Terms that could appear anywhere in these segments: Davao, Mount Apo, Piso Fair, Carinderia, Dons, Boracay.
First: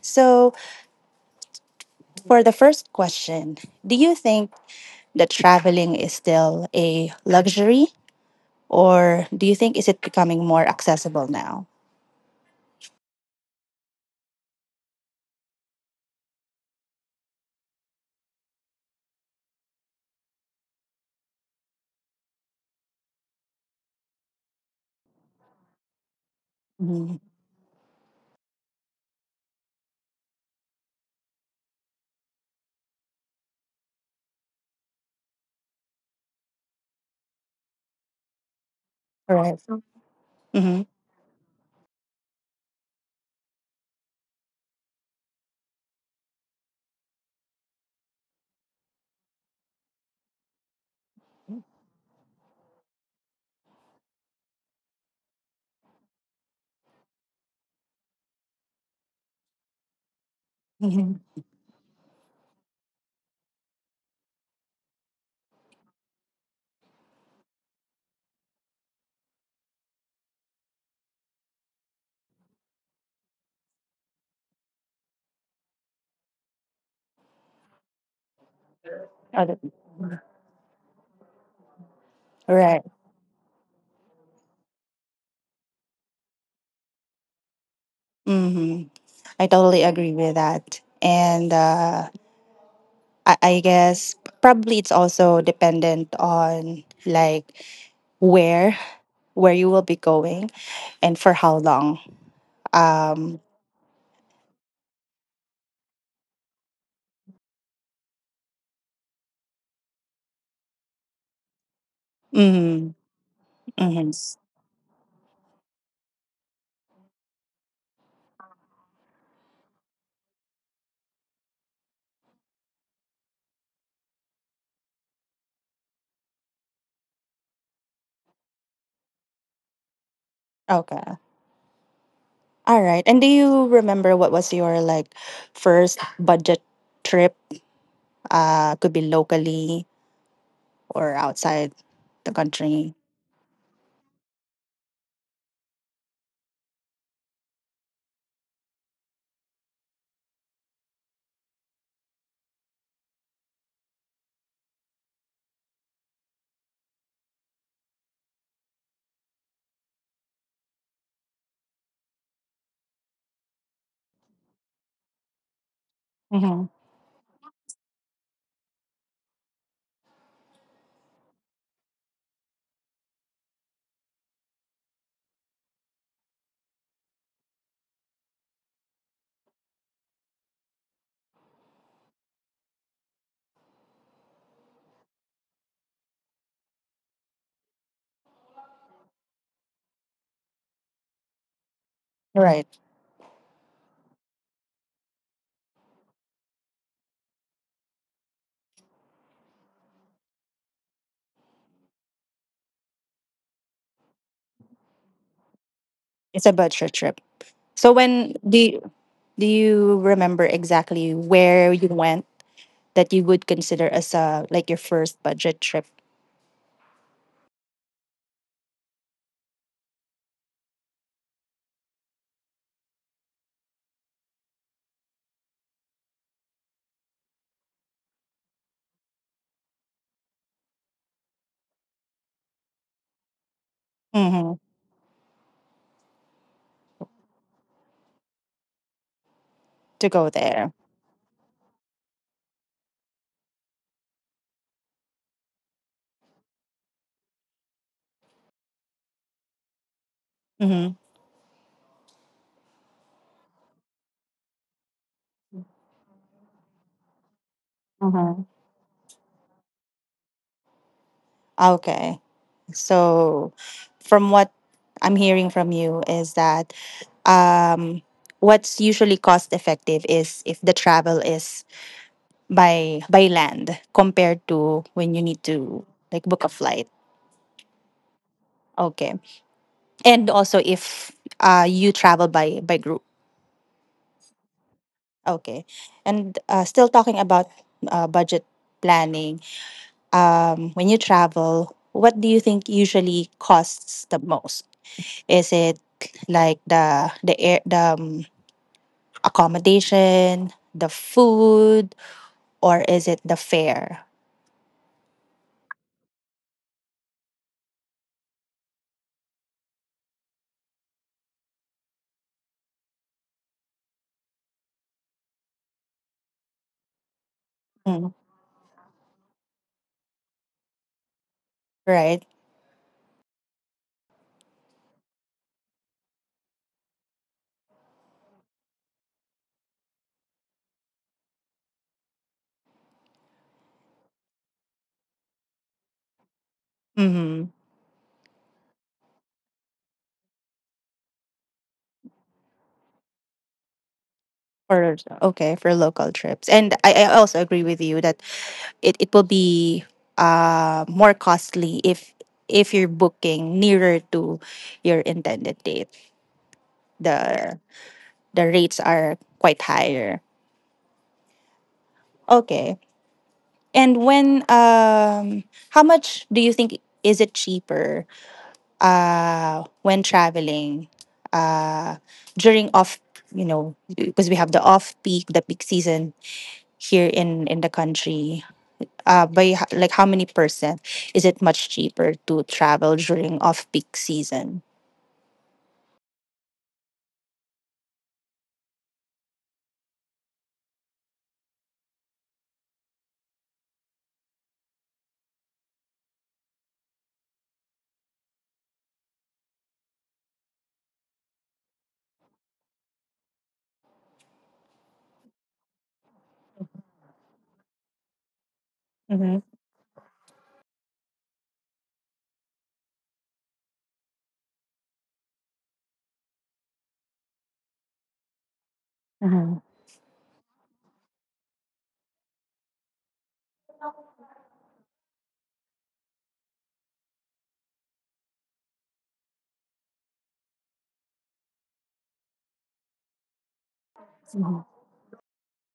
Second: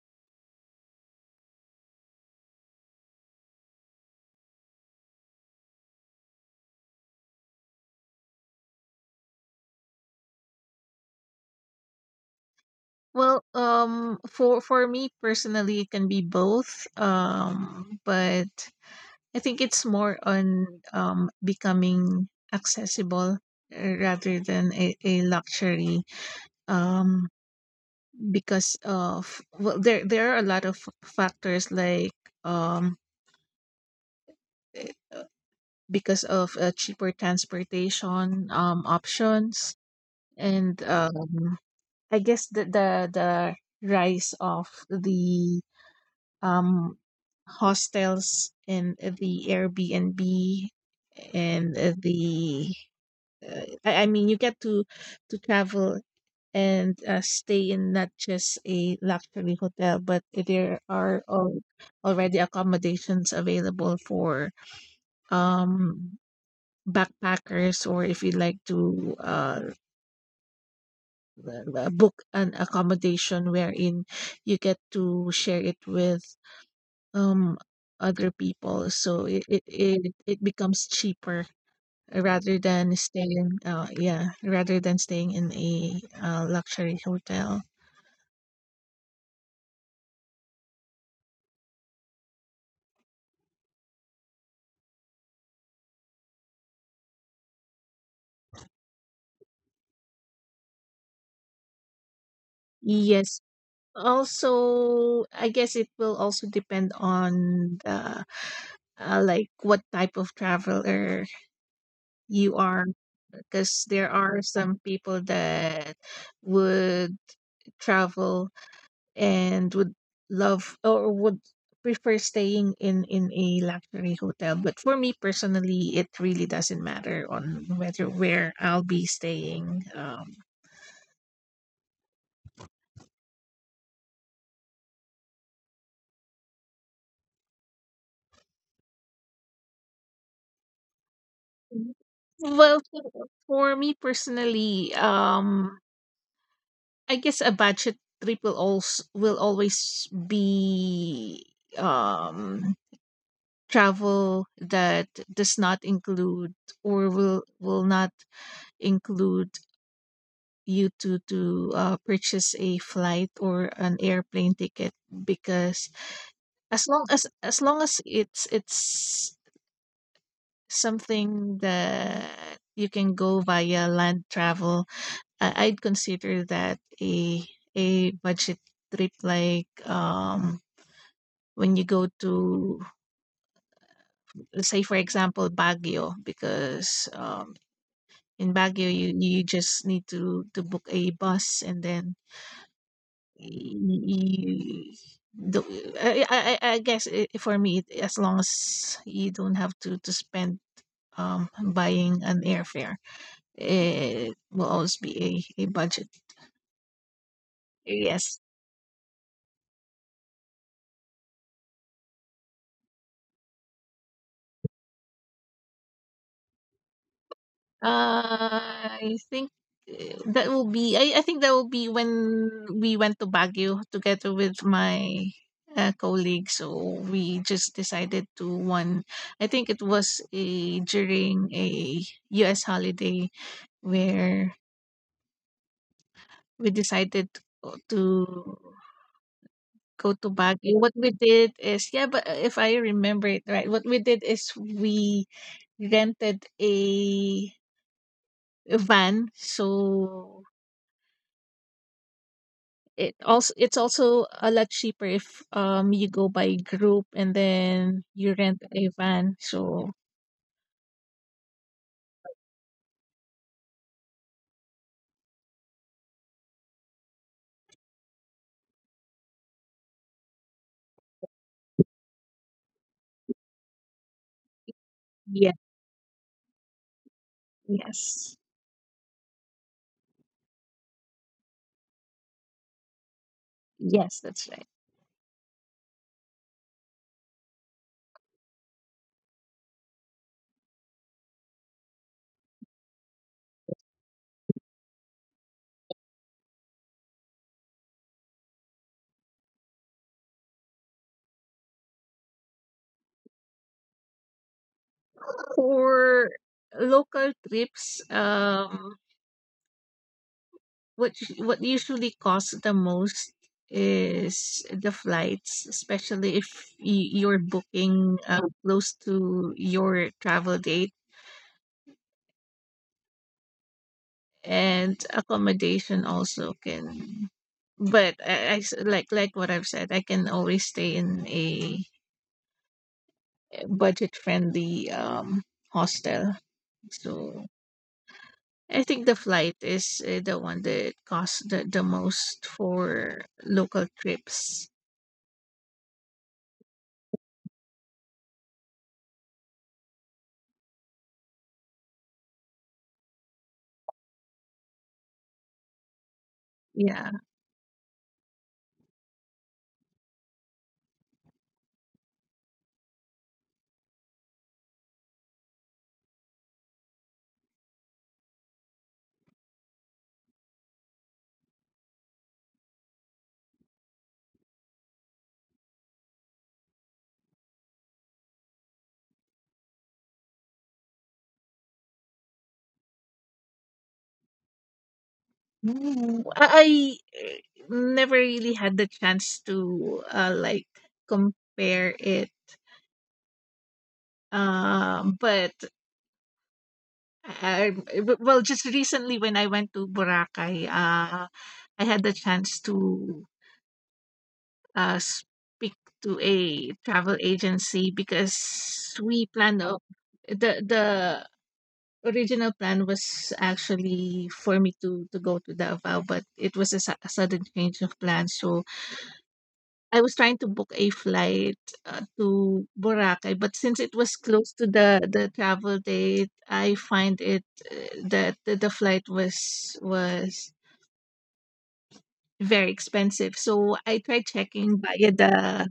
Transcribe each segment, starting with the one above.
So, for the first question, do you think that traveling is still a luxury? Or do you think is it becoming more accessible now? Well, for me personally, it can be both. But I think it's more on becoming accessible, rather than a luxury. Mhm. Um, because of, well, there are a lot of factors like um eh, uh, because of cheaper transportation Right. options, and Mhm. I guess the rise of the um, hostels and the Airbnb and the I mean you get to travel and stay in not just a luxury hotel, but there Mhm. are already accommodations available for um backpackers, or if you like to book an accommodation wherein you get to share it with um other people, so it Other- it it, it becomes cheaper rather Right. than staying yeah, rather than staying in a luxury hotel. Mhm. I totally agree with that. And I guess probably it's also dependent on like where where you will be going and for how long. Um. Yes, also I guess it will also depend on the, like, what type of traveler you are, Mhm. because there Mhm. are some people that would travel and would love, or would prefer staying in a luxury hotel, but for me personally it really doesn't matter on whether where I'll be staying. Okay. All right. And do you remember what was your like first budget trip? Could be locally or outside the Well, country. for me personally, I guess a budget trip will always be, um travel that does not include, or will not include, you to purchase a flight or an airplane ticket, because hmm as long as it's, something that you can go via land travel, I, I'd consider that a budget trip, like, when you go to, let's say for example, Baguio, because in Baguio you you just need to book a bus, and then Right. You do. I guess, I for me, it, as long as you don't have to spend buying an airfare, it will always be a budget. It's a budget trip. So when Yes. Do you remember exactly where you went that you would consider as a like your first budget trip? Uh, I think that will be, I think that will be when we went to Baguio together with my colleague. So we just decided to one. I think it was a during a U.S. holiday hmm where we decided to go to to go go to there? Baguio. What we did is, yeah, but if I remember it right, what we did is we rented a van, so hmm it also, it's also a lot cheaper if you go by group and then hmm you rent a van. So Okay. So from what I'm hearing from you is that um what's usually cost effective is if the travel is by land compared to when you need yeah, to like book a flight. yes. Okay. And also if you travel by group. Yes, that's right. Okay. And still talking about budget planning, when you travel, what do you think usually costs the most? Is it like the accommodation, the food, or is it the fare? For local trips, what usually costs the most is the flights, especially if you're Mm, booking close to your travel date. right. And accommodation also can, but like what I've said, I can always stay in a budget friendly hostel. Mm-hmm. So I think the flight is the one that costs the most for local trips. For Okay, for local trips. And I also agree with you that it will be more costly if you're booking nearer to your intended date. Yeah. the the rates are quite higher. Okay. And when how much do you think is it cheaper when traveling uh during off, you know, because we have the off peak, the peak season here in the country, by h- like how many percent is it much cheaper to travel during off peak season? Mm, I, never really had the chance to, like, compare it. But I w well, just recently when I went to Boracay, I had the chance to speak to a travel agency, because we Mm-hmm. planned the original plan was actually for me to go to Davao, but it was a a sudden change of plans, so Mm-hmm. I was trying to book a flight to Boracay, but since it was close to the travel date, I find it uh, that the flight was very expensive. So I tried checking via the,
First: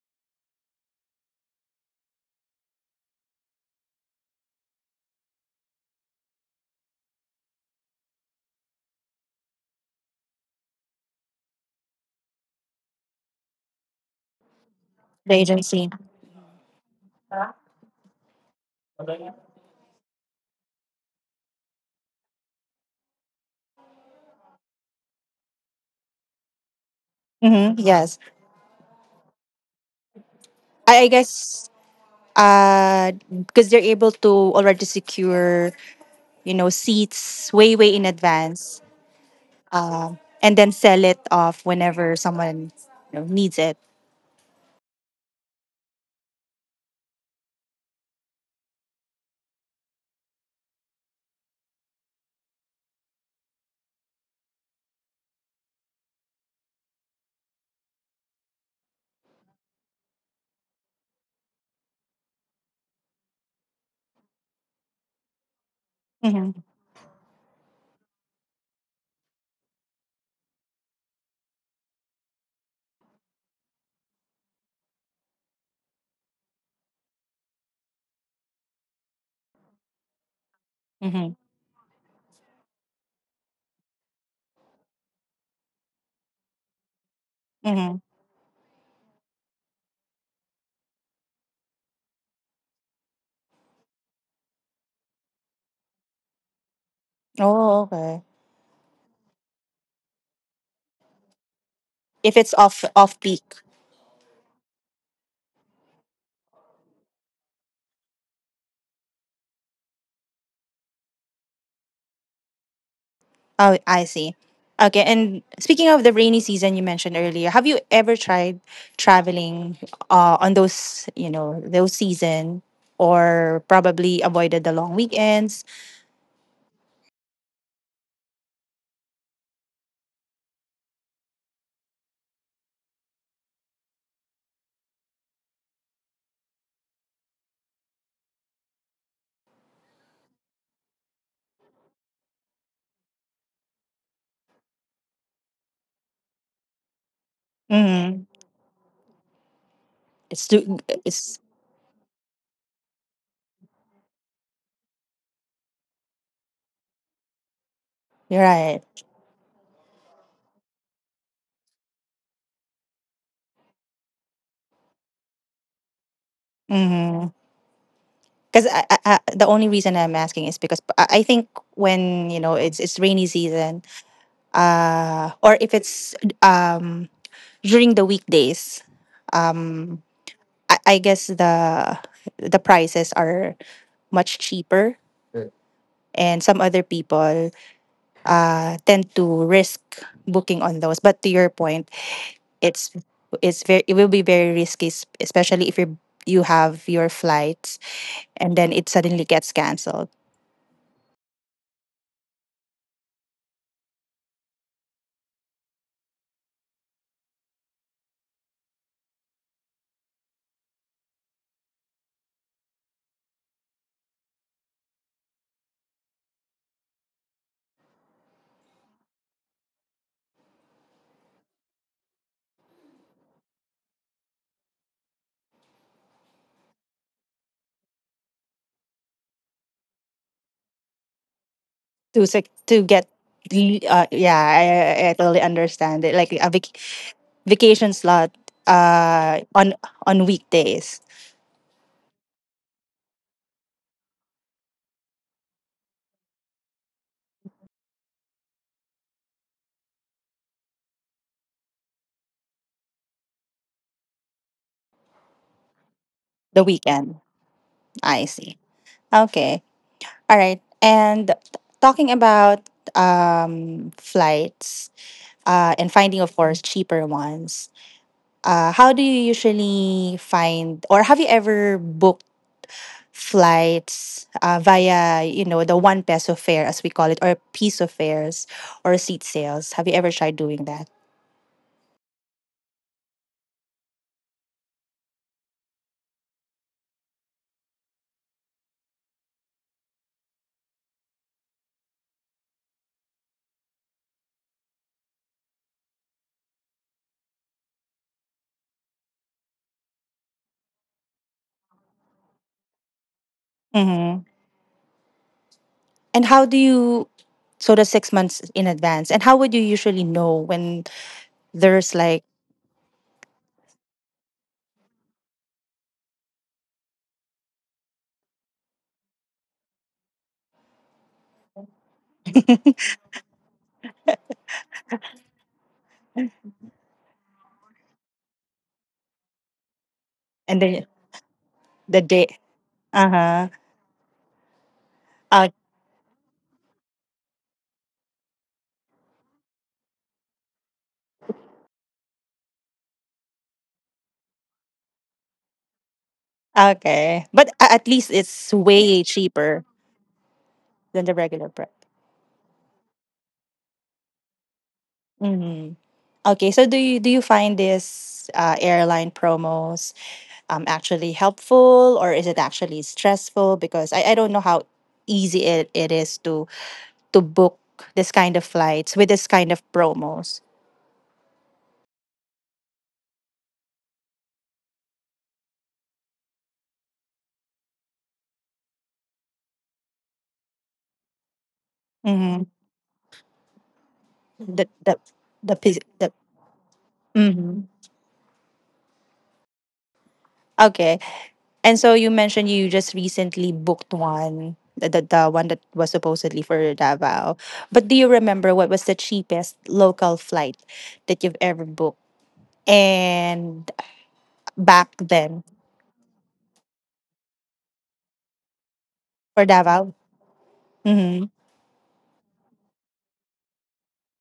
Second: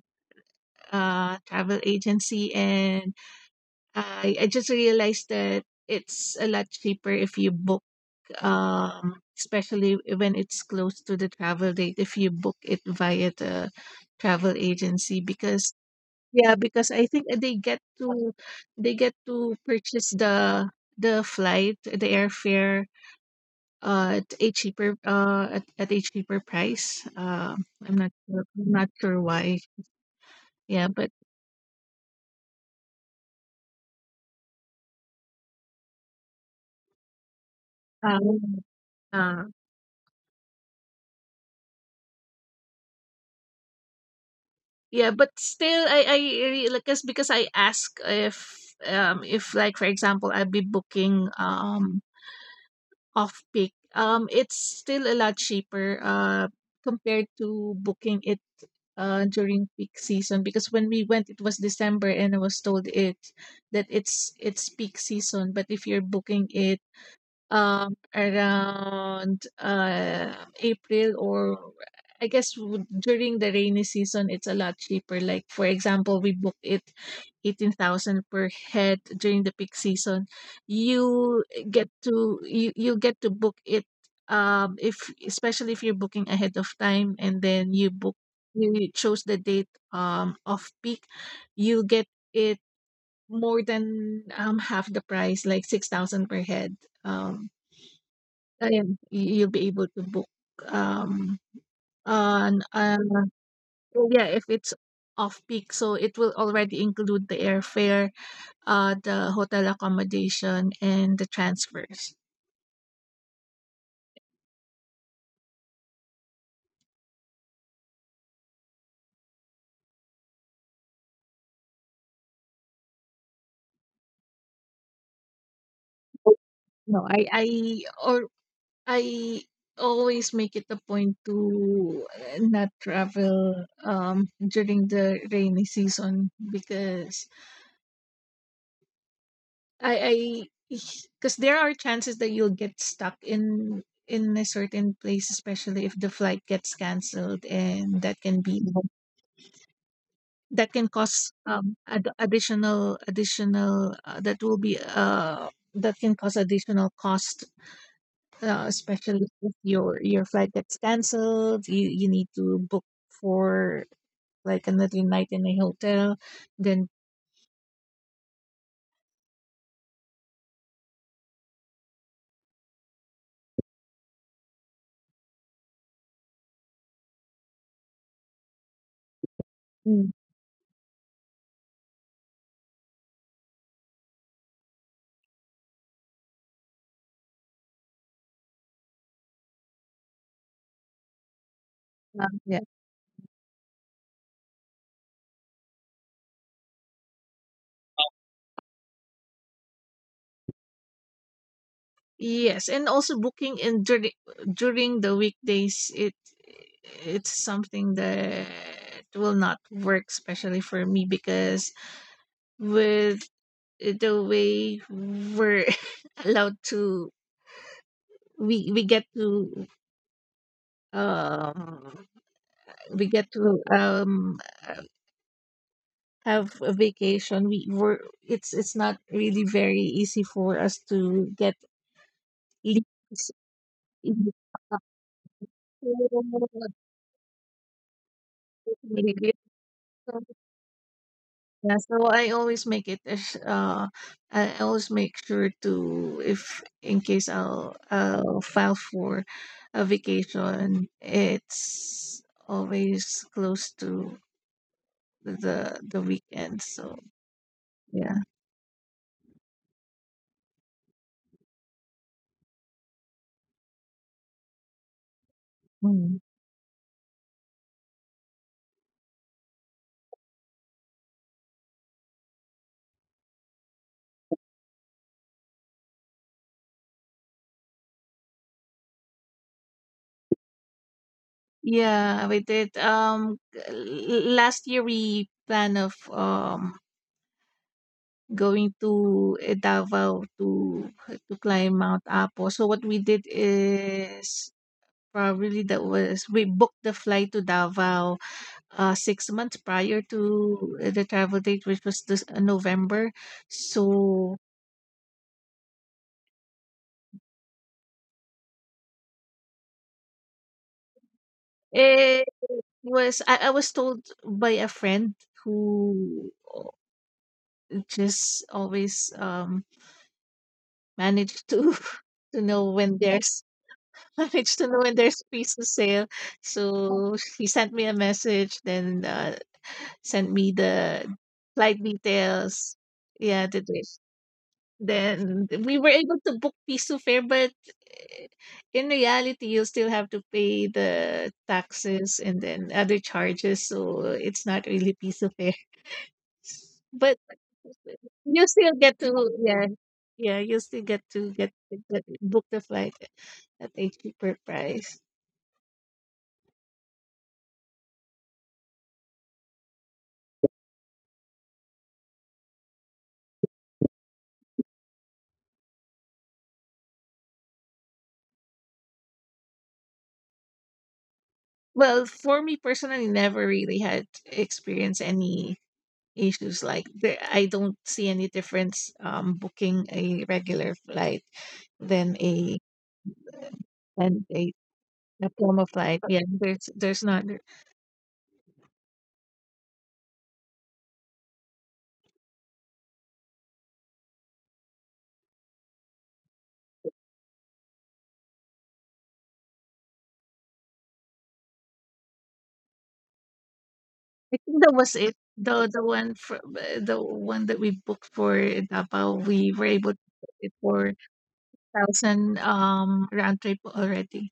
travel agency, and I just realized that it's a lot cheaper if you book, especially when it's close to the travel date, if you book it via the travel agency The because. agency. Yeah, because I think they get to purchase the flight, the airfare, at a cheaper, at a cheaper price. Mm-hmm. Yes, I'm not sure why. Yeah, I but guess uh because they're able to already secure, you know, seats way in um, advance uh, and then sell it off whenever someone, you know, needs it. yeah, but still, I really, because I ask if, if, like, for example, I'd be booking off peak it's still a lot cheaper compared to booking it during peak season, because when we went it was December, and I was told it that it's peak season, but if you're booking Mm-hmm. it around April, or I guess during the rainy season, it's a lot cheaper. Like, for example, we booked it 18,000 per head during the peak season. Mm-hmm. You get to, you get to book it if especially if you're booking ahead of time, and then you Mm-hmm. book, you chose the date of peak, you get it more than half the price, like 6,000 per head. Um Oh, okay. Ayun, you you'll be able to book, um, If an it's off peak. well, yeah, if it's off peak, so it will already include the airfare, the hotel accommodation, and the transfers. Oh, I see. Okay, and speaking of the rainy season you mentioned earlier, have you ever tried traveling on those, you know, those season, or probably avoided the long weekends? No, I or. I always make it a point to, not travel during the rainy season, because I because there are chances that you'll get stuck in a certain place, especially if the flight gets canceled, and that can Mm-hmm. be, that It's can too, cause it's, additional that will be that can cause additional cost, you're right. especially if your your flight gets canceled, you need to book for, like, another night in a hotel, then. Mm-hmm. Because the only reason I'm asking is because I think when, you know, it's rainy season, or if it's um, during the weekdays, Mm, um. I guess the prices are much cheaper and some other people tend to risk booking on those, but to your point, yeah. it's it's very, it will be very risky, especially if you you have your flights and then it suddenly gets cancelled. Yes, and also booking in during, during the weekdays, it it's something that will not work, especially for me, because with the way we're allowed to, we we get to um we get to have a vacation, we were, it's not really very easy for us to get To sec- to get leaves the in the Yeah, I totally understand it, like a vacation slot uh on on weekdays. yeah, so I always make it I always make sure to, if in case I'll file for a vacation, it's always close to the weekend. The So weekend. yeah. I see. Okay. All right. And talking about flights and Hmm. finding, of course, cheaper ones, how do you usually find, or have you ever booked flights via, you know, the one peso fare, as we call it, or piece of fares or seat sales? Have you ever tried doing that? Yeah, we did. Last year we plan of going to Davao to climb Mount Apo. So what we did is, probably that was, we booked the flight to Davao 6 months prior to, the travel date, which was this November. Mm-hmm. So And how do you, so the 6 months in advance, and how would you usually know when there's like, it was, I was told by a friend who just always manage to to know when there's, manage to know when there's pizza sale. So he sent me a message, then sent me and then the flight the day? details. Uh-huh. Yeah, Uh the dish. Then huh. we were able to book Piso Fair, but eh, in reality, you still have to pay the taxes and then other charges, so it's not really Piso Fair. But Okay. But a- at least you it's still get way to, cheaper yeah. Yeah, you still get than the to regular get, prep. get book the flight at a cheaper price. Hmm. Okay, so do you find this airline promos actually helpful, or is it actually stressful? Because I don't know how easy it, it is to book this kind of flights with this kind of promos. Well, for me personally, never really had experienced any issues, like, there, I don't see any difference booking a regular flight than Mm-hmm. a and a The the the, diploma phys- flight. the Yeah, there's not. Mm-hmm. Okay. And so you mentioned you just recently booked one, the one that was supposedly for Davao. But do you remember what was the cheapest local flight that you've ever booked? And I think that back was it. then? The one for, the one that we booked for Davao, For we were able Davao? to book it for Mm-hmm. thousand round trip already.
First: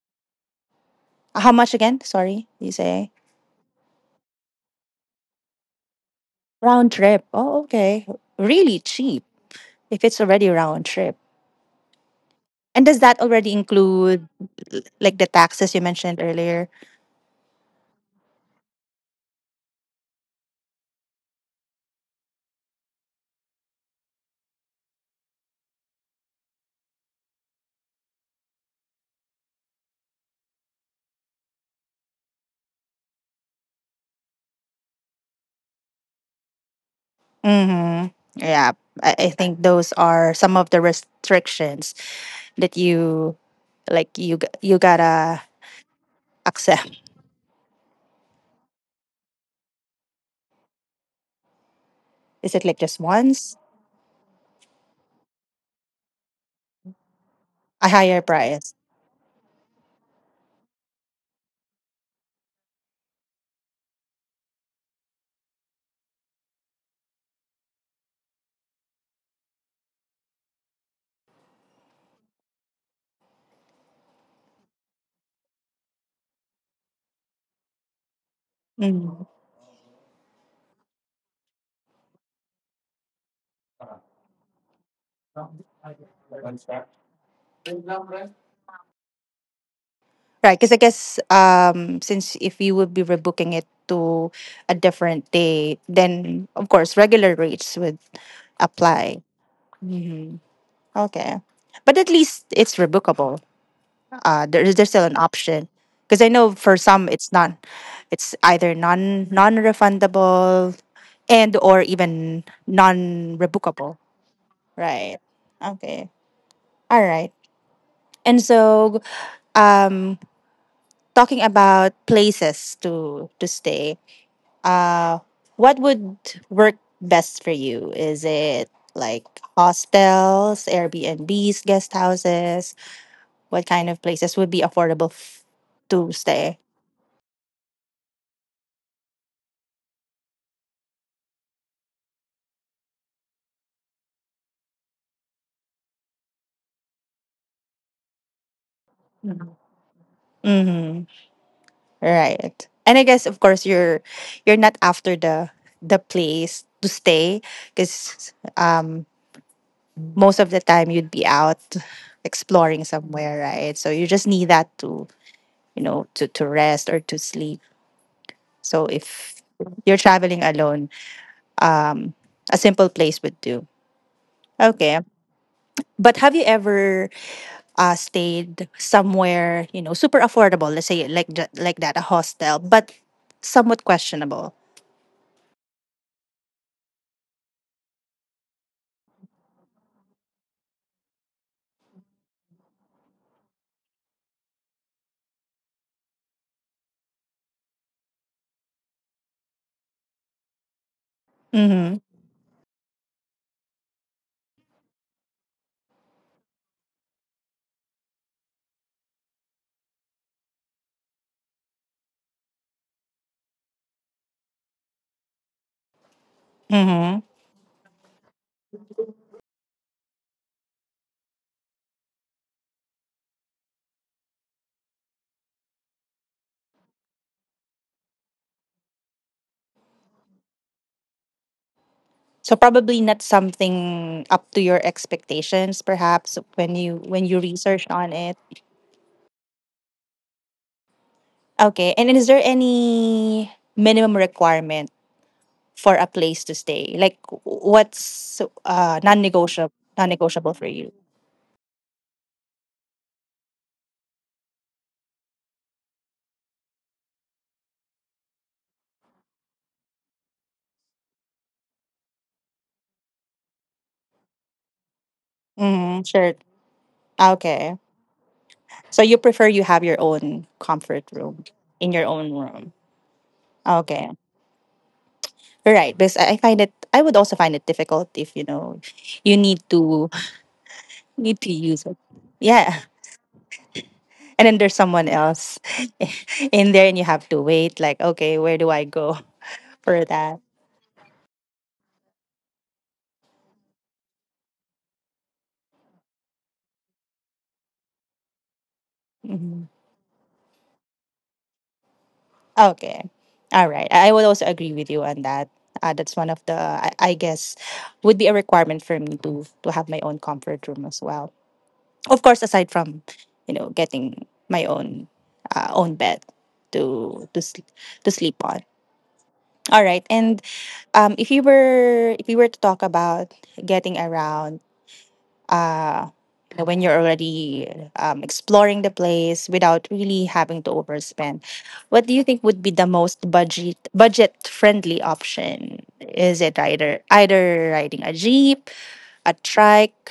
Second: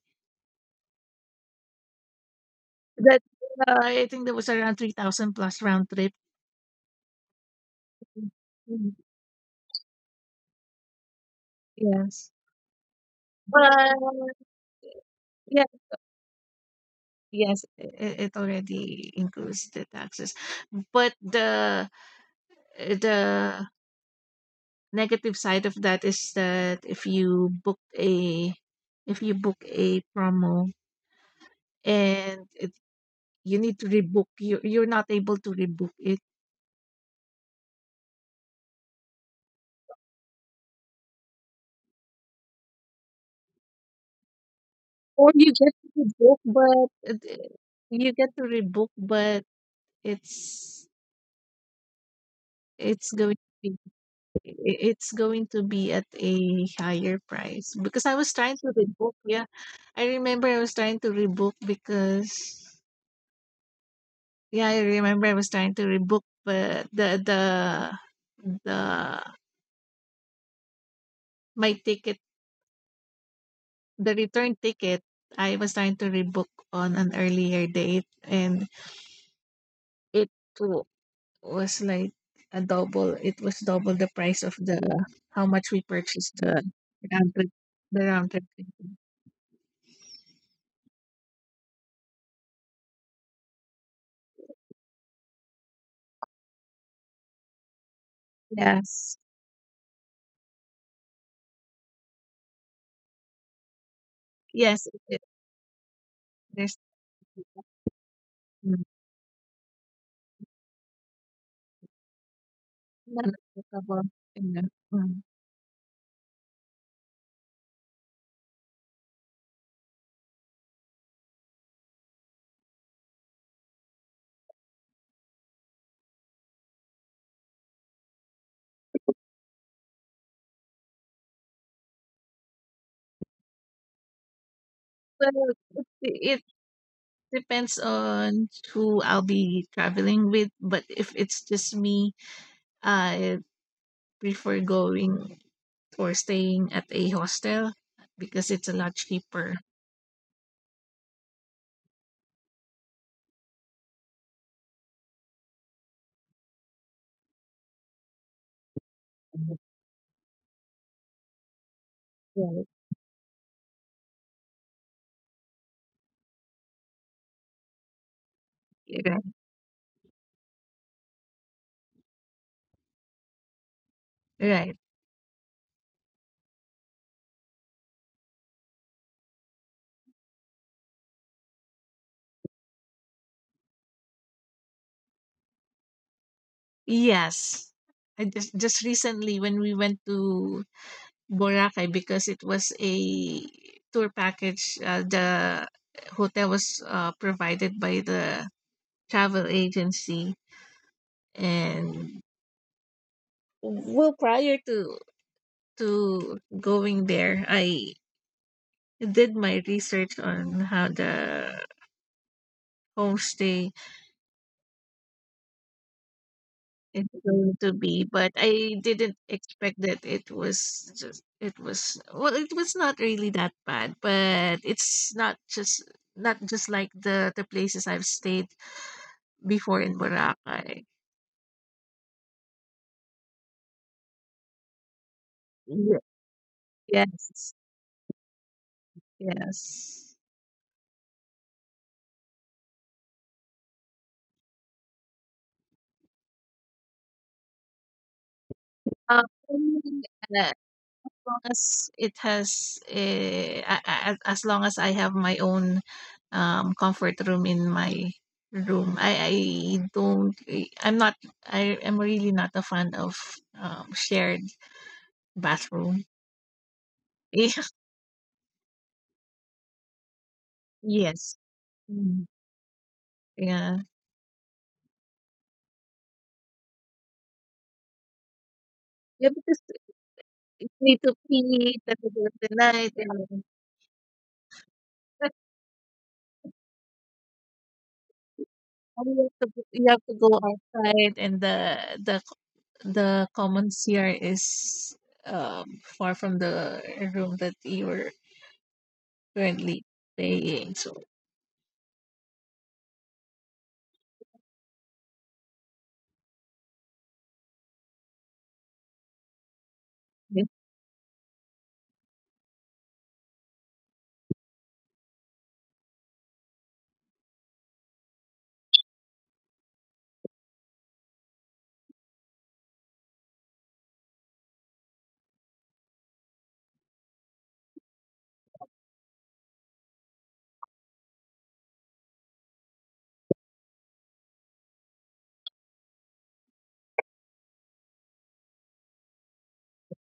How much again? Sorry, you say? That I think there was around 3,000 plus round trip. Round trip. Oh, okay. Really Mm, cheap if it's already round trip. Yes, And does that already but include l- like the yeah, taxes you mentioned earlier? yes, it already includes the taxes. But the negative side of that is that if you book a, if you book a promo, and it, you need to rebook, you you're not able to rebook it. Mm-hmm. Yeah, I think those are some of the restrictions that you like you you Or you get gotta to rebook, but accept. You get to rebook, but it's Is it it's like just going to be, once? It's going to be at a higher price, because I A was higher trying to price. rebook. Yeah, I remember I was trying to rebook, because, yeah, I remember I was trying to rebook, but the my ticket, the return ticket, I was trying to rebook on an earlier date, and Mm. it was like a double, it was double the price of the how much we purchased the round trip, the round trip ticket. Right, because I guess since if you would be rebooking it to a different day, then of course regular rates would Yes. apply. Hmm. Okay. But at least it's rebookable, uh, there, Yes, there's still an option, because I know there's, for some it's not, it's either mm, non non-refundable, and or even non-rebookable. non-applicable, you know. Right. Mm. Okay. All right. And so, um, talking about places to stay, uh, what would work best for you? Is it like hostels, Airbnbs, guest houses? What kind of places would be affordable Well, to it stay? depends on who I'll be traveling with, but if it's just me, I prefer going or staying at a hostel, because it's a lot cheaper. Mm-hmm. Right. And I guess, of course, you're not after the place to stay because most of the time you'd be out Right. exploring somewhere, right? So you just need that to, you know, to rest or to sleep. So Right. if you're traveling alone, um, a simple place would do. Right. Okay. But have you ever stayed somewhere, you know, super affordable, let's say like that, a hostel, but somewhat questionable? Yes. I just recently when we went to Boracay, because it was a tour package, the hotel was provided by the travel agency, Mm-hmm. and, well, prior to going there, I did my research on how the homestay Mm-hmm. it's going to be, but I didn't expect that it was just, it was, well, it was not really that bad, but it's not just, not just like the places I've stayed before in Boracay. So probably not something up to your expectations, Ye- perhaps when you yes. researched on it. Yes. Okay, and is there any minimum requirement for a place to stay? Like what's um non-negotiable for you? Long as it has, as long as I have my own comfort room in my room. Don't I'm not I am really not a fan of shared Mm, bathroom. sure. Okay. So you prefer you have your own comfort Yeah. Yes. room in your Mm. own room. Yeah. Okay. Right. Because I find it, I would also find it difficult if you know you Yeah, need because to you need to need to use pee it. at the middle of the Yeah. night, and And then there's someone else in there and you have to wait like okay, where do I go you for have to go that? outside, and the the common CR is far from the room that you're Mm-hmm. currently staying. So, Okay. All right. I would also agree with you on that. That's one of the, I guess, would be a requirement for me to have my own yes. comfort room as well. Of course, aside from you know getting my own own bed to to sleep on. All right. And if you were, if you were to talk about getting around uh, you know, when you're already exploring the place without really having to overspend, what do you think would be the most budget friendly option? Is it either riding a jeep, a trike,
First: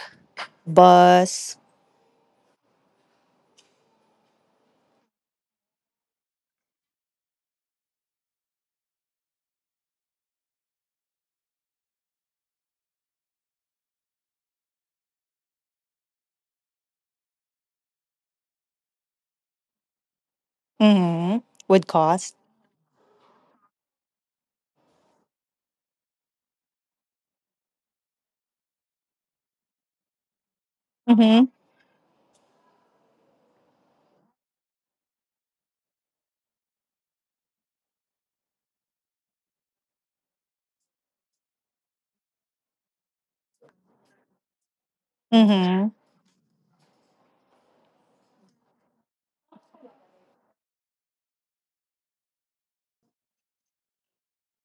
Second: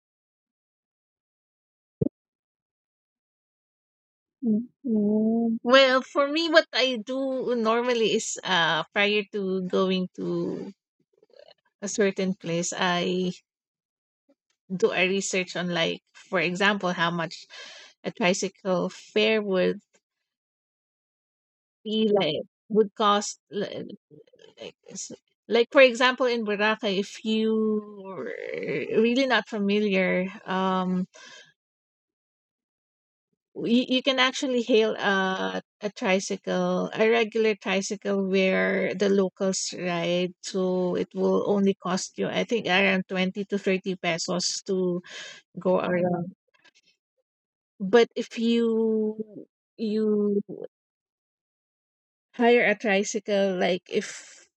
bus? Mm. Well, for me, what I do normally is prior to going to a certain place, I do a research on, like, for example, how much a tricycle fare Mm-hmm. Would be cost. like would cost, like, like s- like for example in Boracay if you were, really not familiar, Mm-hmm. you can actually hail a tricycle, a regular tricycle where the locals ride, so it will only cost you, I think, around 20 to 30 pesos to go Mm-hmm. around. But if you hire a tricycle, like, if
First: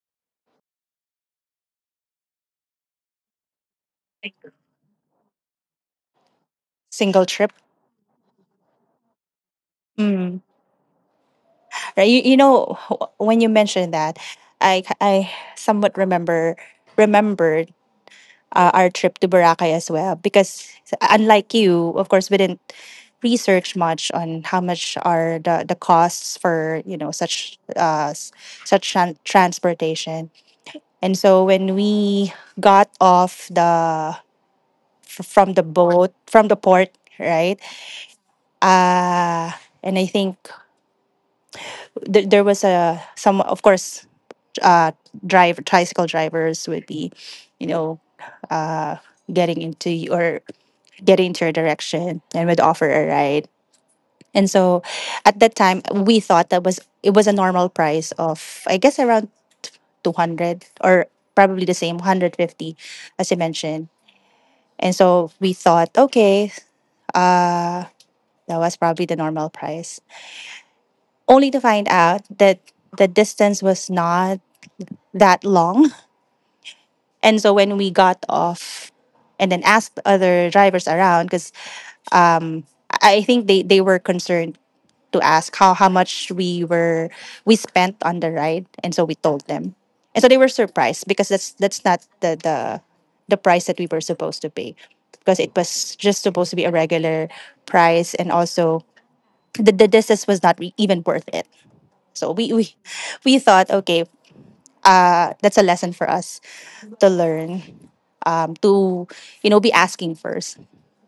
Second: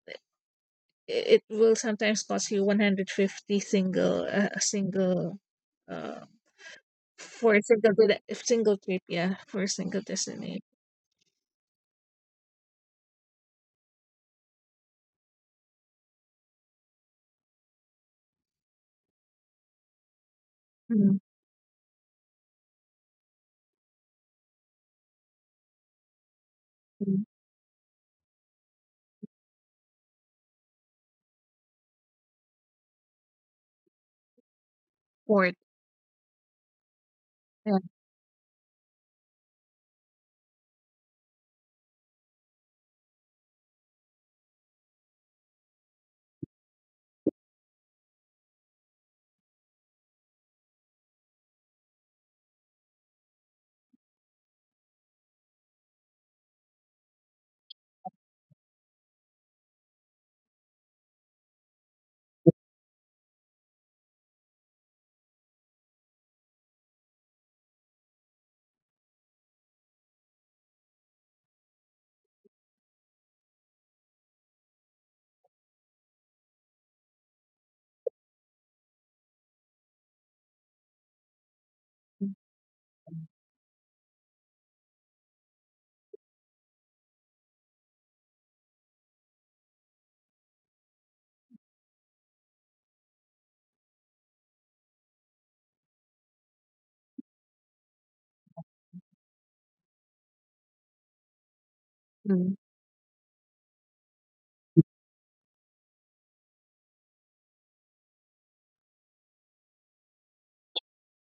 it will sometimes cost you 150 single, a single, uh, Single trip. for a single if single trip, yeah, for a single Mm. destination. Right. You know when you mentioned that, I somewhat remembered our trip to Boracay as well. Because Mm-hmm. unlike you, of course, we didn't research much on how much are the costs for you know such such transportation. And so when we got off the from Port, the boat from the port, right? yeah. Uh, and I think there was a some, of course, uh, driver tricycle drivers would be, you know, uh, getting into or get into your direction and would offer a ride. And so at that time we thought that was, it was a normal price of I guess around 200 or probably the same 150 as you mentioned. And so we thought okay, uh that was probably the normal price. Only to find out that the distance was not that long. And so when we got off and then asked other drivers around, because I think they were concerned to ask how much we were we spent on the ride, and so we told them, and so they were surprised because that's not the the price that we were supposed to pay, because it was just supposed to be a regular price, and also the distance was not even worth it. So Mm. We thought okay, that's a lesson for us to learn, to you know be asking first,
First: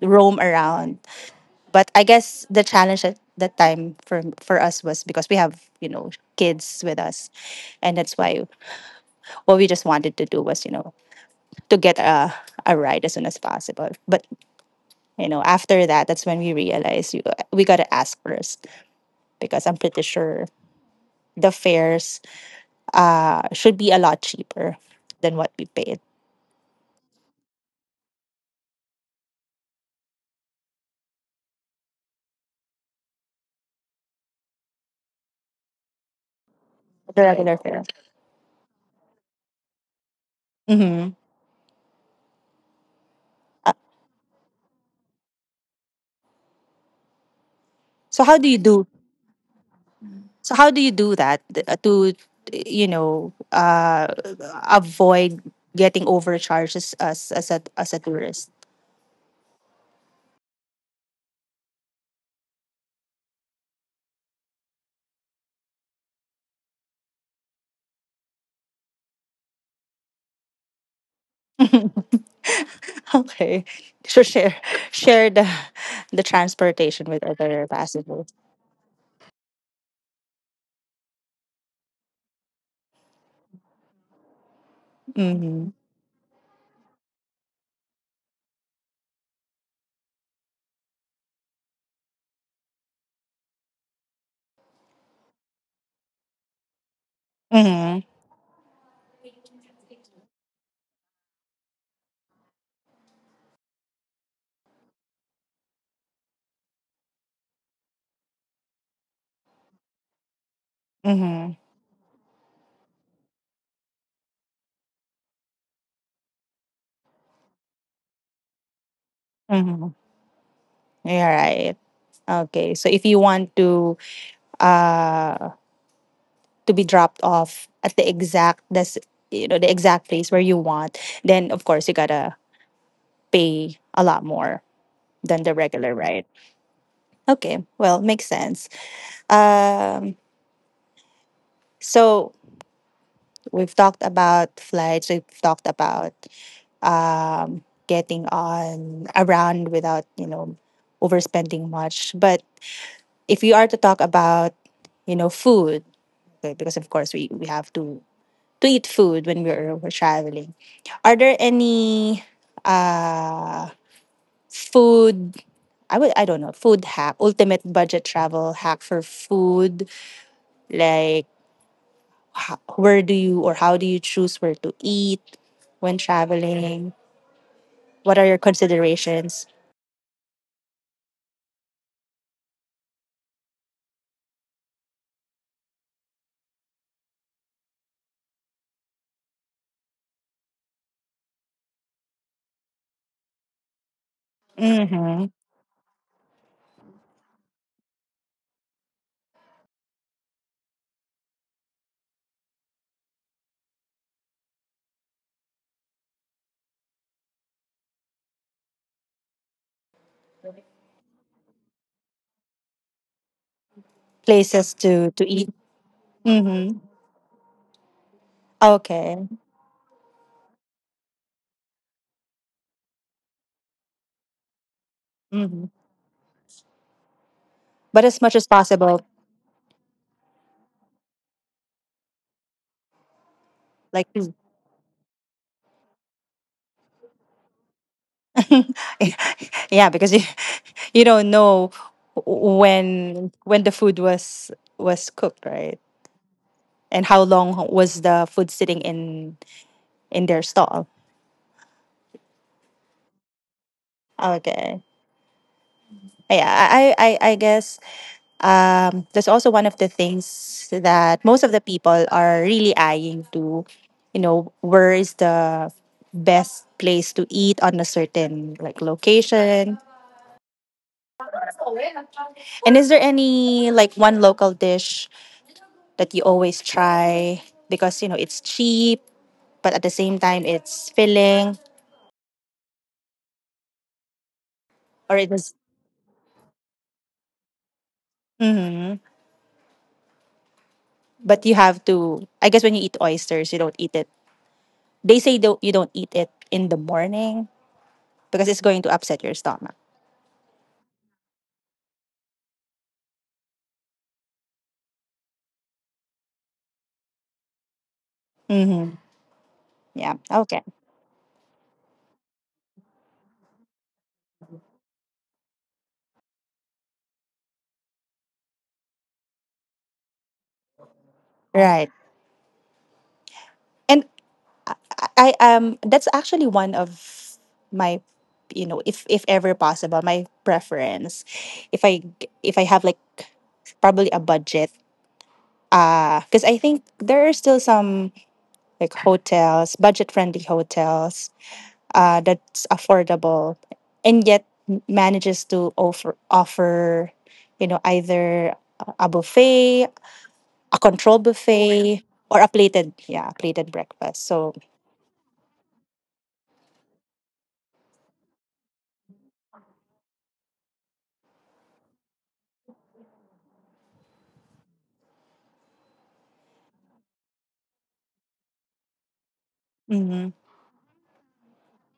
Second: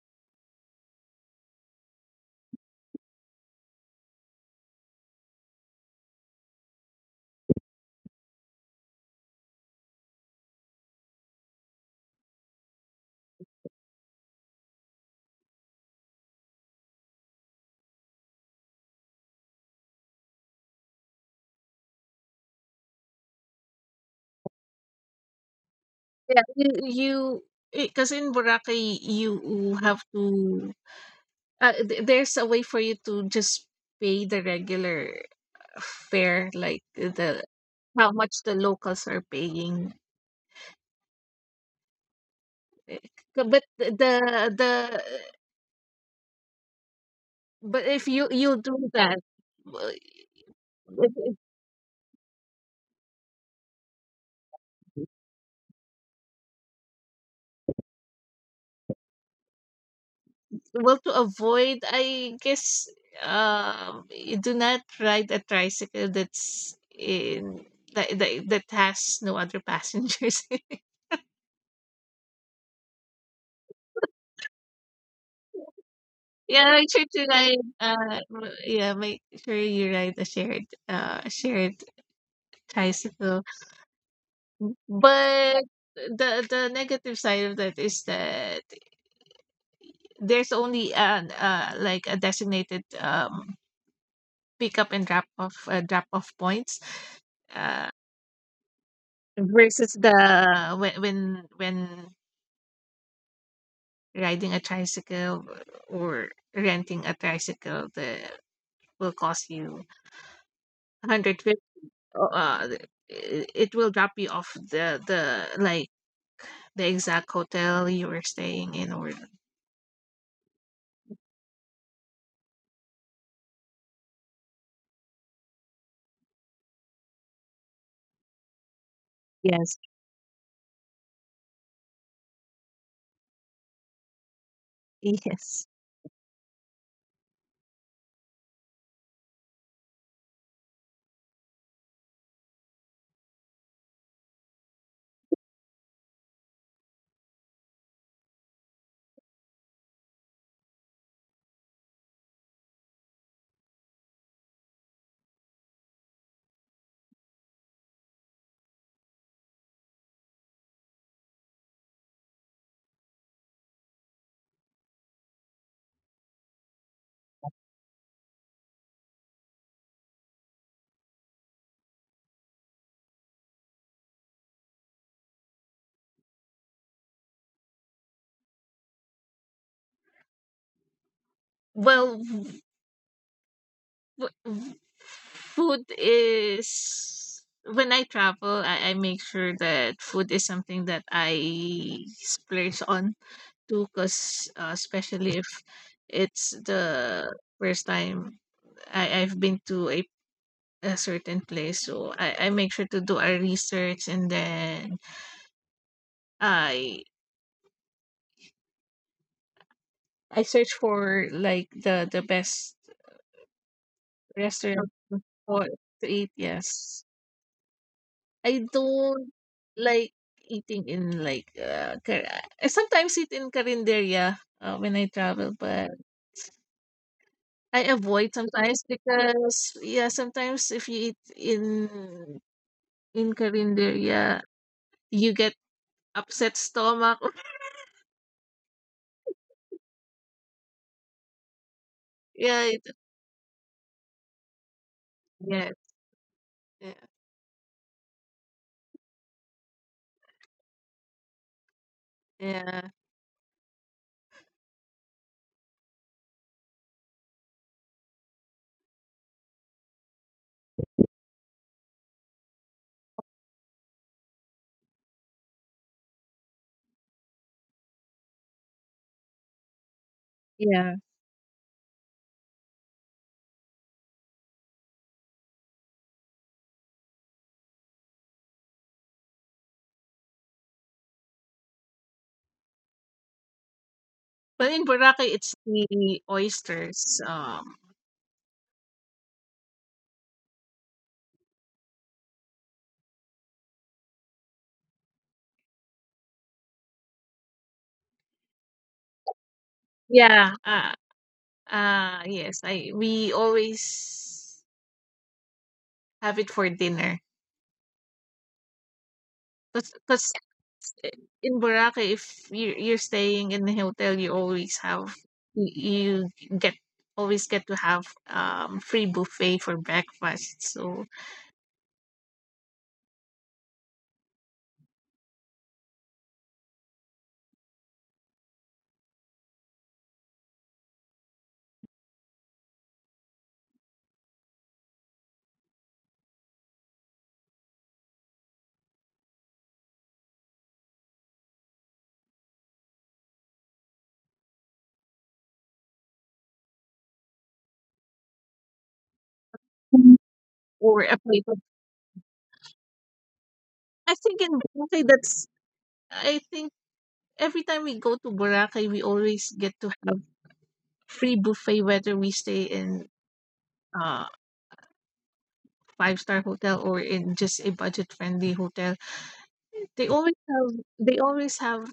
roam around. But I guess the challenge at that time for us was because we have you know kids with us, and that's why what we just wanted to do was you know to get a ride as soon as possible. But you know after that, that's when we realized we gotta ask first because I'm pretty sure the fares should be a lot cheaper than what we paid Yeah, you because in Boracay you have to, there's a way for you to just pay the regular fare, like the the, regular fare. how much the locals are paying. Hmm. Eh, but Uh, the the- but if so you how do you you do? do that. So how do you do that to you know uh, avoid getting overcharged as a tourist? Well, to avoid, I guess, you do not ride a tricycle that's in that has no other passengers. Okay, so share the Yeah, make transportation sure with to other ride. passengers. Yeah, make sure you ride a shared, shared tricycle. Mm-hmm. But the negative side of that is that there's only an like a designated pickup and drop off, drop off points. Uh, Mm-hmm. Versus the, when riding a tricycle or renting a tricycle, the will cost you Mm-hmm. 150. uh it will drop you off the, like, the exact hotel you were staying in, or Mm-hmm. You're right. Okay, so if you want uh to be dropped off at the exact this you know the yes. exact place where you want, then of course you gotta pay a lot more than the Yes. regular ride. Okay, well, makes sense. Um, so we've talked about flights. We've talked about getting on around without you know overspending much. But if you are to talk about you know food. Okay, because of course we have to eat food we're traveling. Are there any uh food, I would, I don't know, food hack, ultimate budget travel hack for food, like where do you or how do you choose where to eat when traveling? What are your considerations? Well, Fo- food is, when I travel, I make sure that food is something that I splurge on too, because, Hmm. especially if it's the first time I've been to a certain place, so I make sure to do a research, and then I I search for like the best Places restaurant to eat. for to eat. Hmm. Yes, I Okay. don't like eating in, like, I sometimes eat in Carinderia, when I Hmm. travel, but I But as much avoid as sometimes possible, because, yeah, sometimes if you eat in like, Carinderia, you get upset stomach. yeah, because you don't know Yeah, when the food was cooked, yeah, right? yeah, And how long was the food sitting in their stall? yeah, Okay. Yeah, that's also one of the things that most of the people are really eyeing to, you know, where is the best place to eat on a certain like location? yeah. And is there any like one local dish that you always try because you know it's cheap, but at the same time it's filling But in Boracay, or it it's is. the oysters. Mm-hmm. But you have to, I guess, when you eat oysters, you don't eat it. They say don't, you don't eat it in the morning because it's going to upset your stomach. Yeah, yes, I we always have it for dinner Mm-hmm. because Yeah. Okay. in Boracay, if you're staying in the hotel, you always have, you get always get to have free buffet for breakfast. So Right. And I, that's actually one of my you know if ever possible my preference if if I have like probably a budget because I think there are still some like hotels, budget friendly hotels that's affordable and yet manages to offer you know either a buffet, Mhm. a Or a control plate of, buffet, or a plated, yeah, a plated I breakfast think in so. Boracay that's, I think every time we go to Boracay we always get to have free buffet whether we stay in uh five-star hotel or in just a budget friendly hotel. They Mhm. always have they always have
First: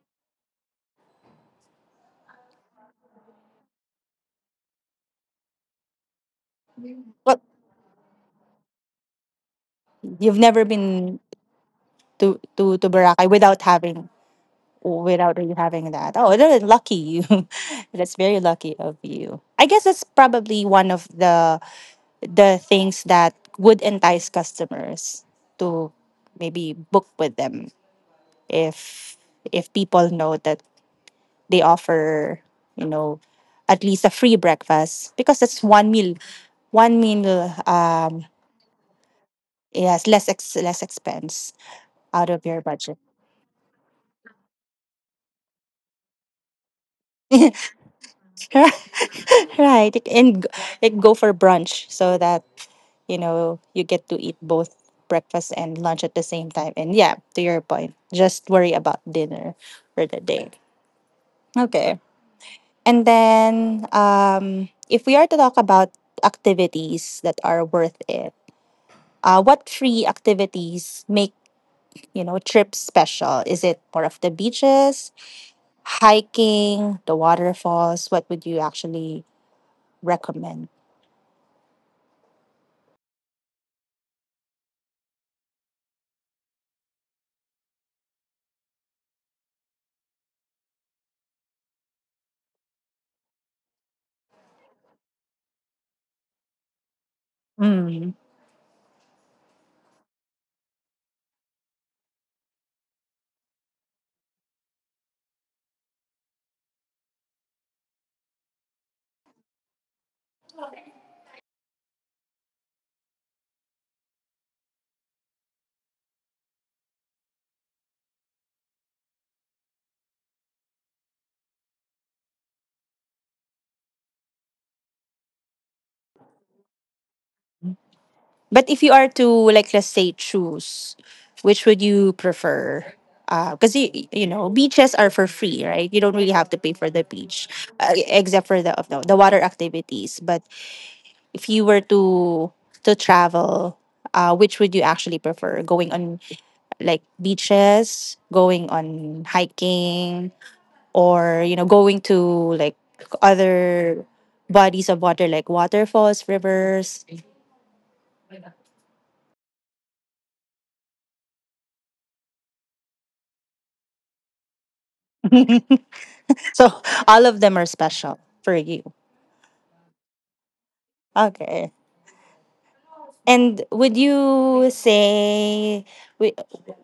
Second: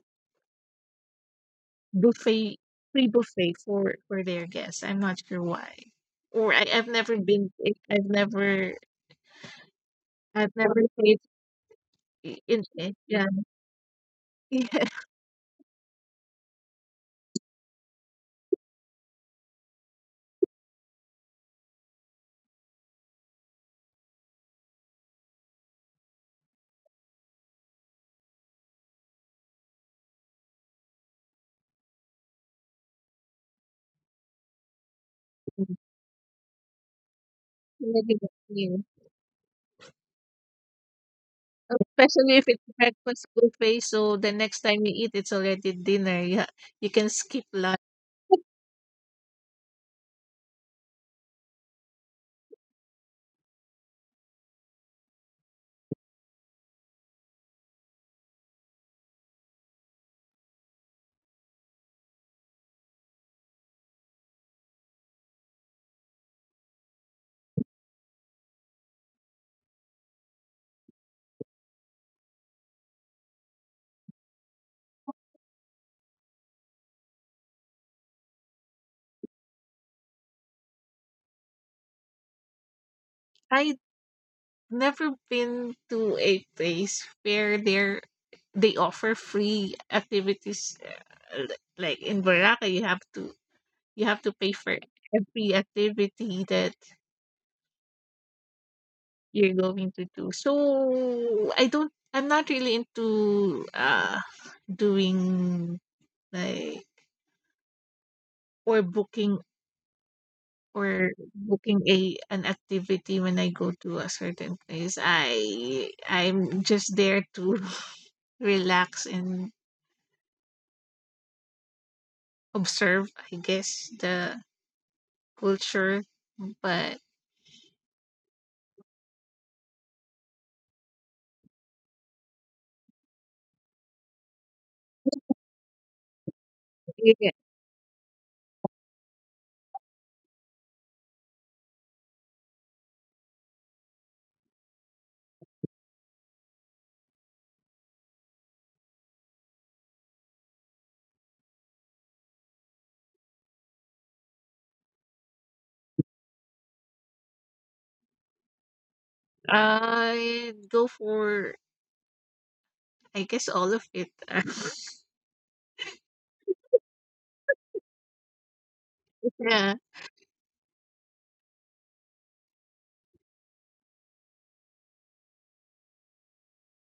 buffet, free buffet for their guests. I'm not sure why, or I've never Well, been. I've never you've I've never never been paid in to it. Boracay Yeah, without having, without really having that. Oh, that's lucky you. That's very lucky of you. I guess that's probably one of the things that would entice customers to maybe book with them if if people know that they offer you know at least a free breakfast because that's yeah. one meal um Yeah. yes, less expense out of Especially if your it's budget. breakfast buffet, so the next time you eat, it's already dinner. Yeah, you can skip lunch. Right. Like go for brunch so that, you know, you get to eat both breakfast and lunch at the same time. And yeah, to your point, just worry about dinner for the day. Okay. And then if we are to talk about activities that are worth it, what free activities make you know trips special? Is it more of the beaches, hiking, the waterfalls? What would you actually recommend? I have never been to a place where there they offer free activities. Like in Boracay, you have to pay for every activity that Mm. you're going to do. So I don't. I'm not really into doing, like, or booking or booking a an activity when I go to a certain place. I'm just there to relax and observe, I guess, the culture. But But if you are to like let's say choose, which would you prefer? Because you know beaches are for free, right? You don't really have to pay for the eh, beach, except for the of the water activities. But if you were to travel, which would you actually prefer? Going on like beaches, going on hiking, or you know going to like other bodies of water like waterfalls, rivers. I go for, I guess, all of it. So all of them are special for you. Yeah. Okay. And would you say wi-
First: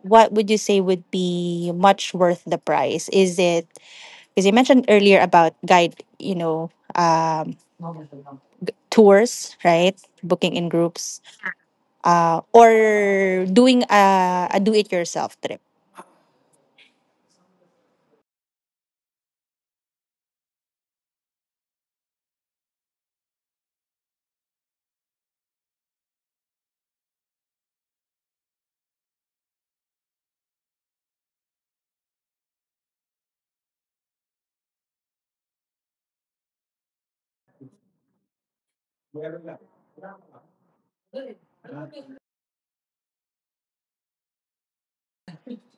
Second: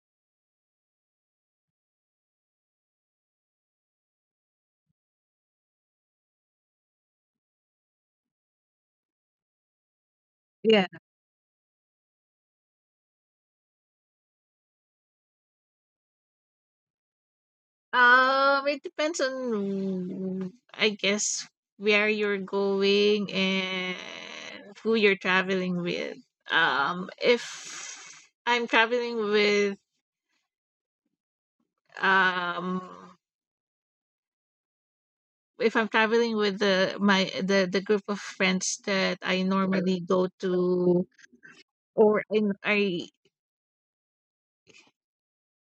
what would you say would be much worth the price? Is it because you mentioned earlier about guide, you know, tours, right? Booking in Yeah. groups, or doing a do-it-yourself trip It depends on, I guess, where you're going and who you're traveling with. Um, if I'm traveling with, um, if I'm traveling with the my the group of friends that I normally go to, or I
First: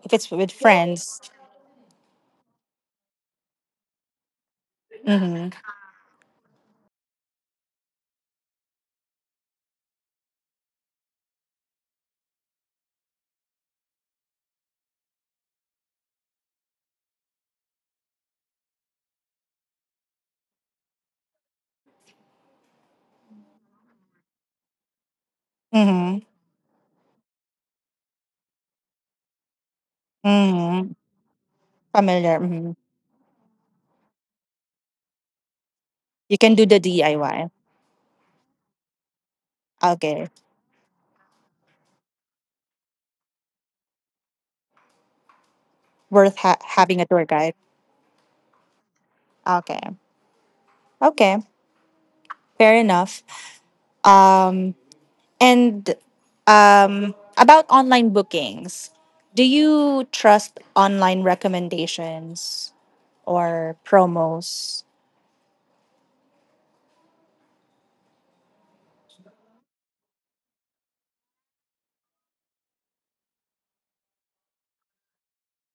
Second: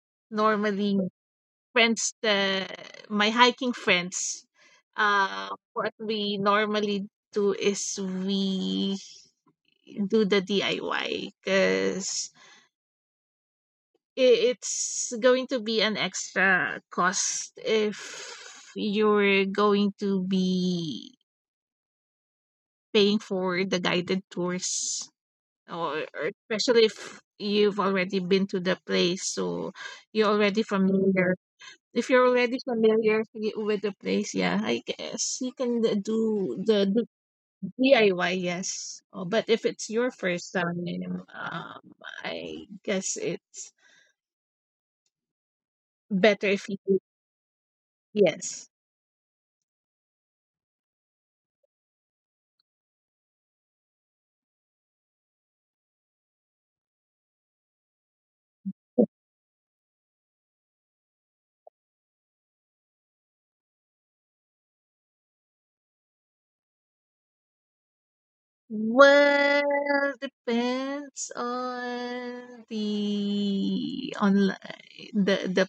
if it's with normally friends. friends that, my hiking friends, Mm-hmm. What we normally do is we do the DIY because it's going to be an extra cost if you're going to be paying for the guided tours, Mm-hmm. or especially if you've already been to the place, so you're already Mm-hmm. familiar. If you're Familiar. already Mm-hmm. familiar y- With the place, yeah, I guess you can You can do do the the DIY. DIY, yes. Oh, but if it's your Okay. first time, I guess it's Worth better if you do. having a tour guide. Yes. Okay. Okay. Fair enough. Um, and about online bookings, do you trust online recommendations or promos? Well, depends on the online, the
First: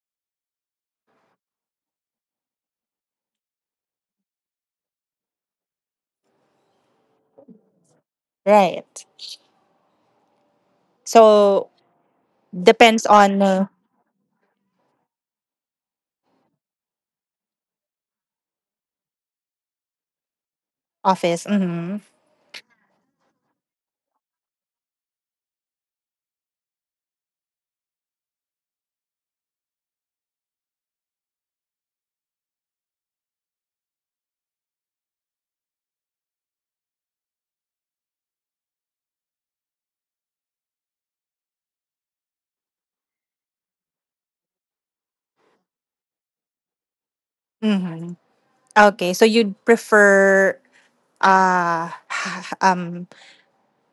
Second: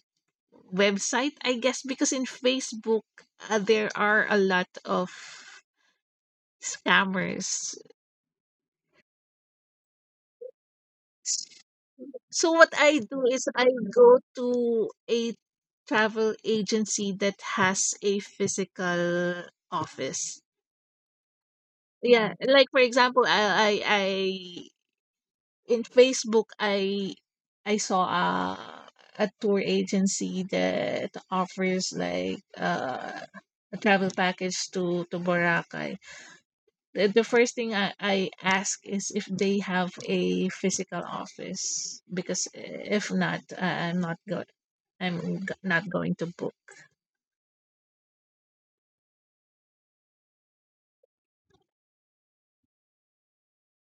website, I guess, because in Facebook, there are a lot of scammers. Right. S- So So what I depends do on is I go to a travel agency that has a physical office. office. Mm-hmm. Yeah, like for example, I in Facebook, I saw a tour agency that offers, like, a travel package to Boracay. The first thing I ask is if they have a physical office, because if not, not going to book. Mm-hmm. Okay. So you'd prefer uh um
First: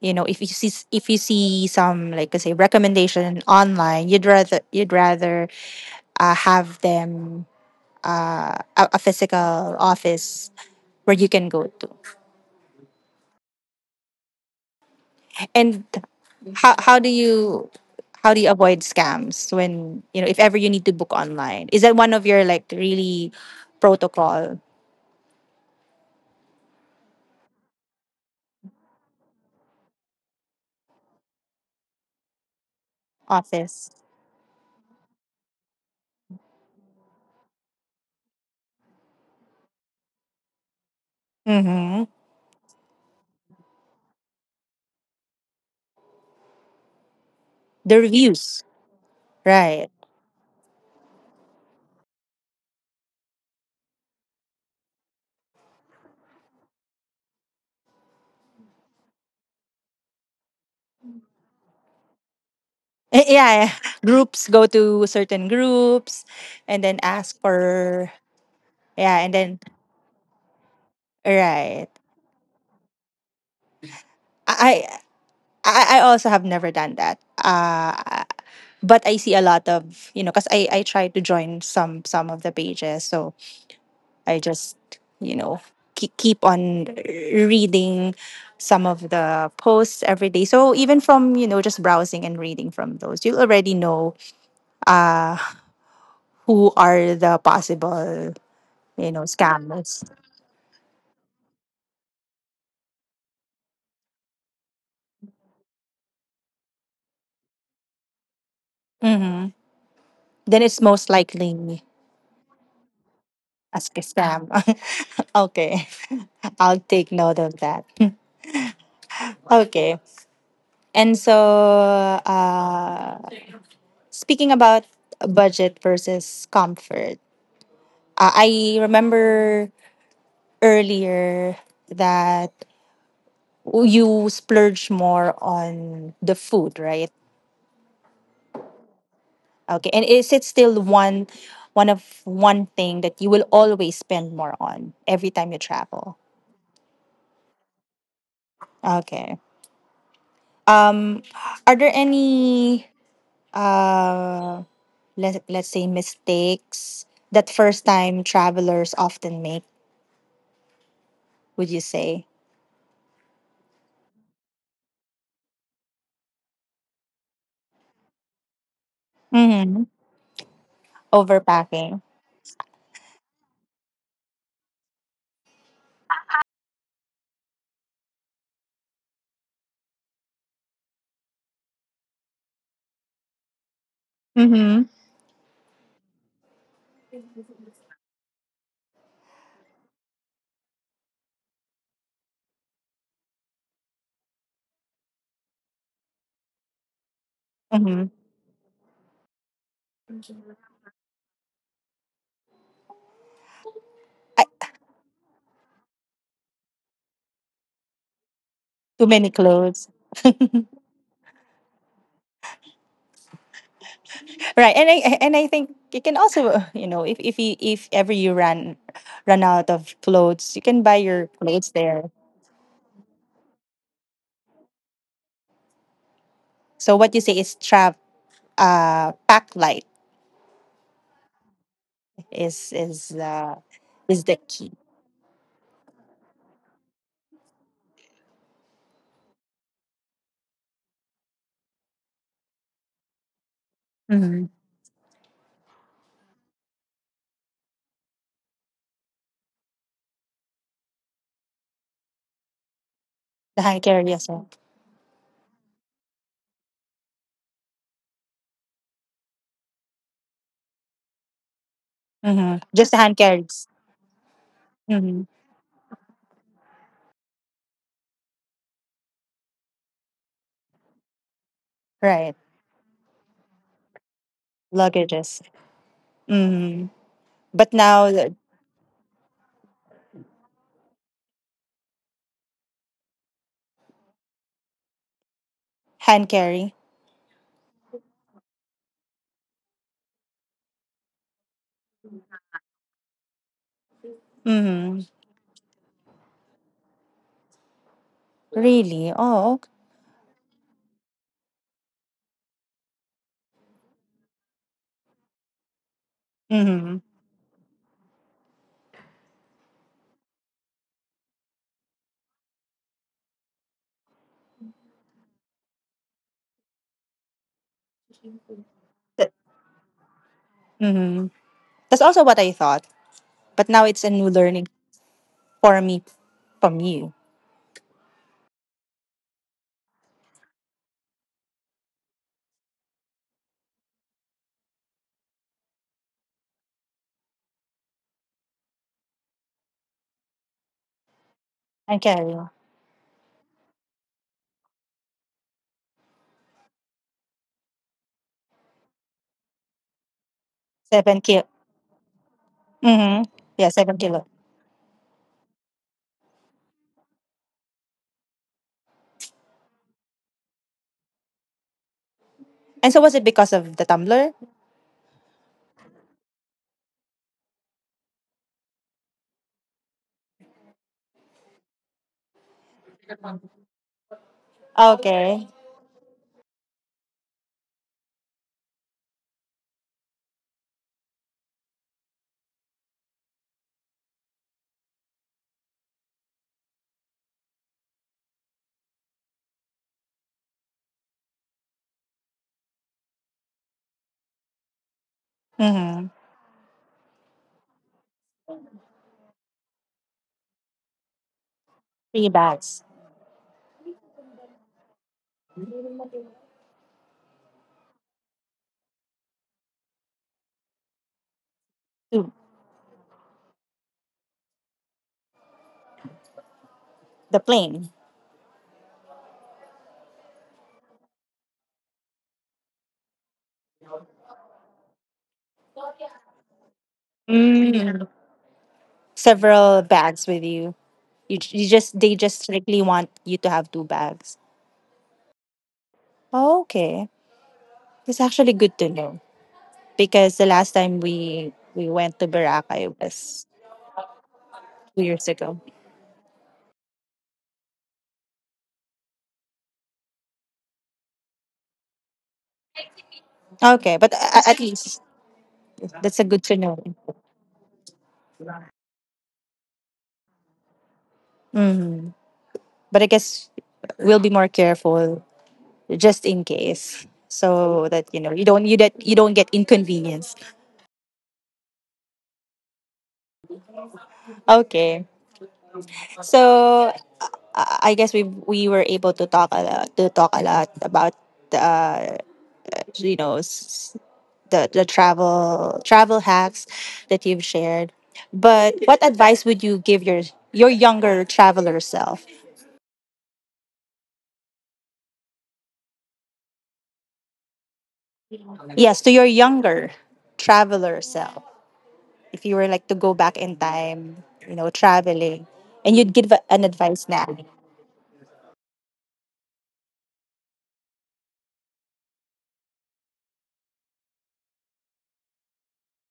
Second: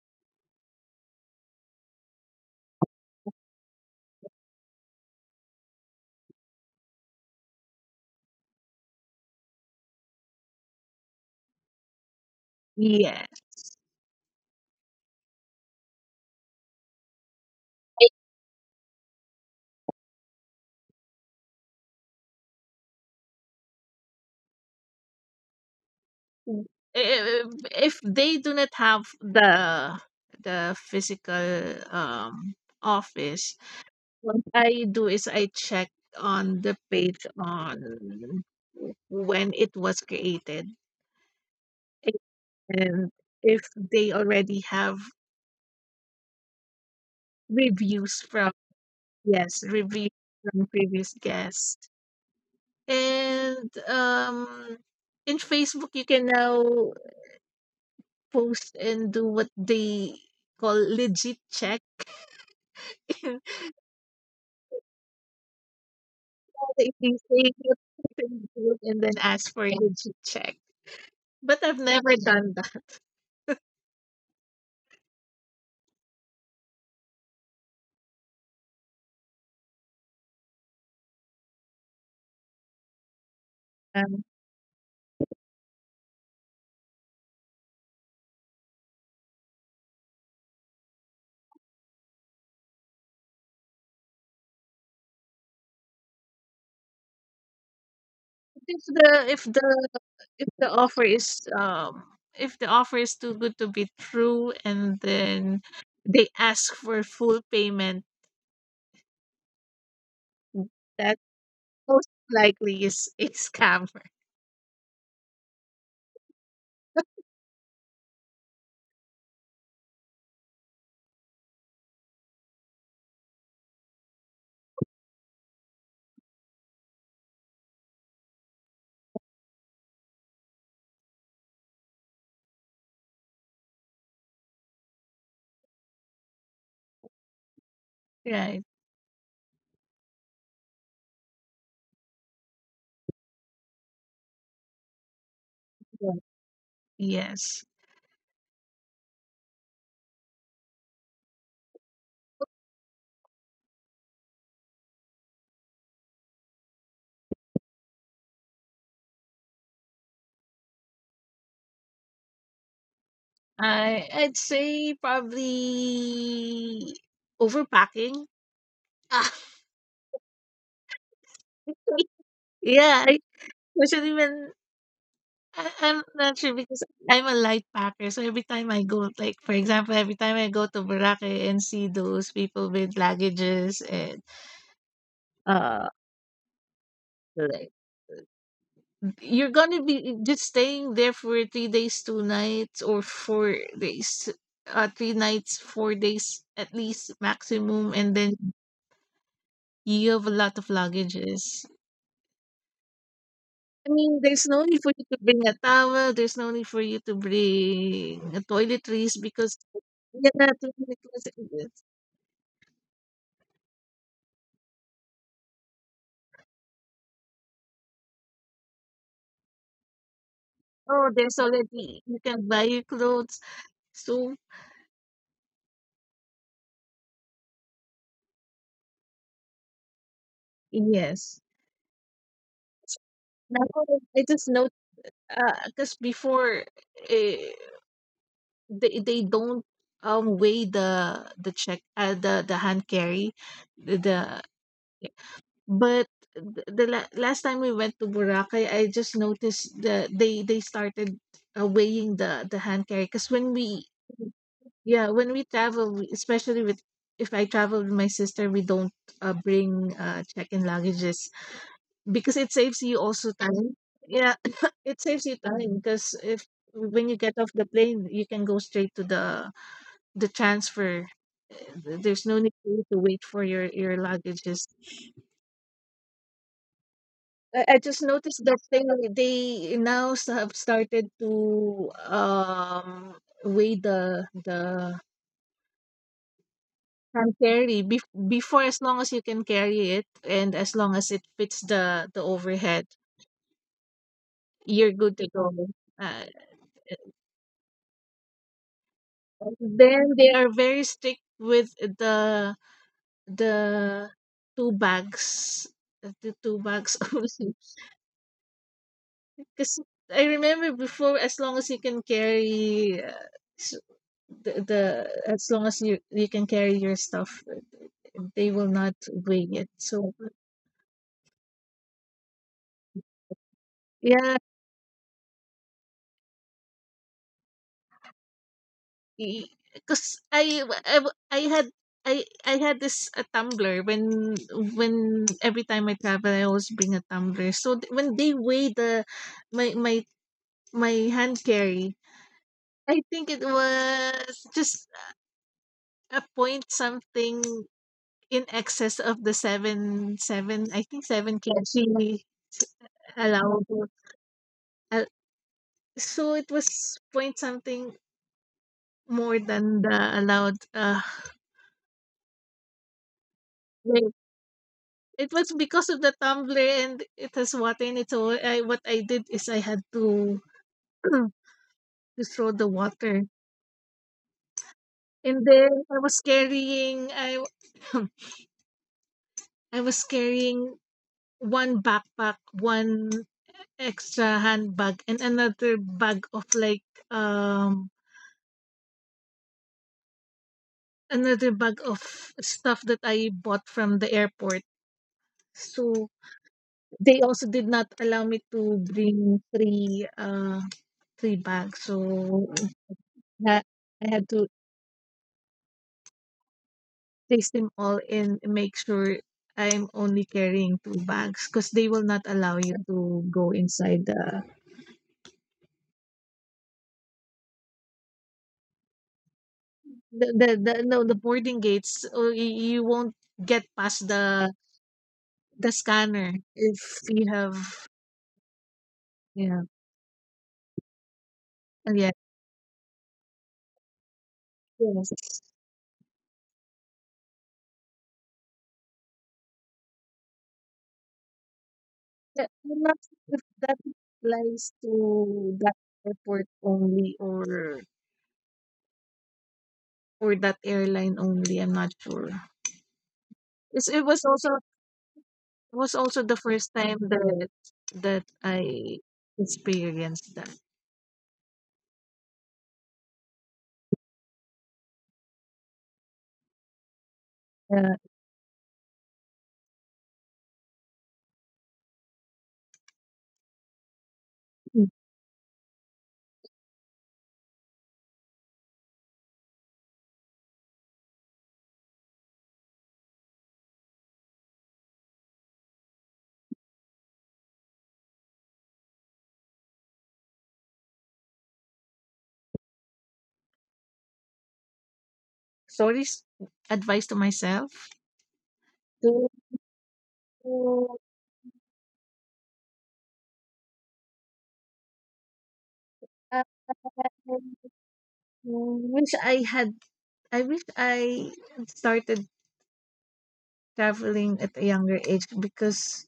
you know if you see some like I say recommendation online you'd rather have them a physical office where you can go to. Yeah, And how do you, how do you avoid scams when you know if ever you need to book online? Is that one of your like really protocol, if, if they do not have the physical office, office? what I do is I check on the page on when it was created, Mm-hmm. and if they already have The reviews from, reviews. yes, Right. reviews from previous guests. And in Facebook you can now post and do what they call legit check. Eh, yeah yeah. Groups, go to certain groups and If then they ask say that for, something good, and then yeah, and ask then for a legit check. But I've right. never done that. I I, I also have never done that. But I see a lot of you know because I try to join some of the pages, so Um, I just you know keep on reading some of the posts every day. So even from you know just browsing and reading from those, you'll already know uh who are the possible if you the know if the scammers. if the offer is um if the offer is too good to be true, and then they ask for full payment, Mm-hmm. Then it's most that likely most likely is a a scammer. scam. Okay, I'll take note of that. Okay. And so, speaking about budget versus comfort, I remember earlier that you splurge more on the food, right? Right? Okay, and is it still one thing that you will always spend more on every time you Yeah. travel? Yes. Okay. Um, are there any uh let let's say mistakes that first time travelers often make? Would you say? I'd say probably overpacking. Ah, Mm-hmm. Overpacking. yeah, especially when I'm not sure because I'm a light packer. So every time I go, like for example, every time I go to Boracay and see those people with luggages, and Mm-hmm. uh like, you're gonna be just staying there for 3 days, 2 nights or 4 days. 3 nights, 4 days at least maximum, Mm-hmm. and then you have a lot of luggages. I mean, I, there's no need for you to bring a towel, there's no need for you to bring a too toiletries many because, clothes. yeah, toiletries, yes. Right. And I think you can also, you know, if you, if ever you run out of clothes, you can buy Oh, your there's clothes already, there. you can buy your clothes. So, So what you say is trap, pack light, yes. is is uh Now, I is the just note, key. because before, eh, they don't weigh the check, the hand carry, the. Mm-hmm. But the la last time we went to Boracay, I just noticed that they started, weighing the hand carry, because when The hand we, carry as well. yeah, when we travel, especially, with if I travel with my sister, we don't, bring, check-in luggages, because Mm-hmm. it saves Just the you hand also carries. time. Yeah, it Mm-hmm. saves you time, because if, when you get off the plane, you can go straight to the transfer. There's Right. no need for you to wait for your luggages. Luggages. Mm-hmm. But I just now the noticed that they now have started to weigh the hand carry. can carry. Before, as long as you can carry it and as long as it fits the overhead, you're Mm-hmm. good to go. uh, Really? Oh, ok-. then they are very strict with the two bags, the two bags Mm-hmm. only. Because I remember before, as long as you can carry, the as long as you can carry your stuff, they will not weigh it, so Mm-hmm. That's also what I thought, but now it's a yeah, new learning for me from you. because had I had this, a tumbler, when, every time I travel I always bring a tumbler, so when they weigh the my my hand carry, I carry I think it was just a point something in excess of the seven seven I think seven seven kilo. kg Mm-hmm. allowable. Yeah, 7 kilo. uh, So it was point something more than the allowed And so was it because of the rate. tumbler? It was because of the tumbler and it has water in it. So, what I did is I had to to throw the water. And Okay. then I was carrying I I was carrying one backpack, one extra handbag, and another bag of like, um another bag of stuff that I bought from the airport. So Mm-hmm. they also did not allow me to bring 3 bags, Three so bags that I had to place them all and make sure I'm only carrying 2 bags, because they will not to allow you to go inside the plane. The no, the boarding gates, or you won't get past the scanner if you have, Mm. yeah, Several bags with you. You, you and just yeah, they just strictly want you to have two bags. yes. Okay, it's actually good to know because the last time we went to Yeah, I'm not Boracay sure if was that applies 2 years to ago. that airport only or for that airline only. I'm not sure. It's, Okay, it was also at least it was that's also a the good to first know. time that I experienced that. Mhm. But I guess we'll be more careful just in case, so Uh, that you know you that you don't get inconvenienced. Okay, so I guess we were able to talk a lot to talk a lot about uh you know the travel hacks that you've shared. But what advice would you give your younger traveler self? Sorry, advice to myself Yes, to, to your younger um, traveler self. If you were like to go back in time, you know, traveling, and you'd give an advice now. wish I had. I wish I had started traveling at a younger age, because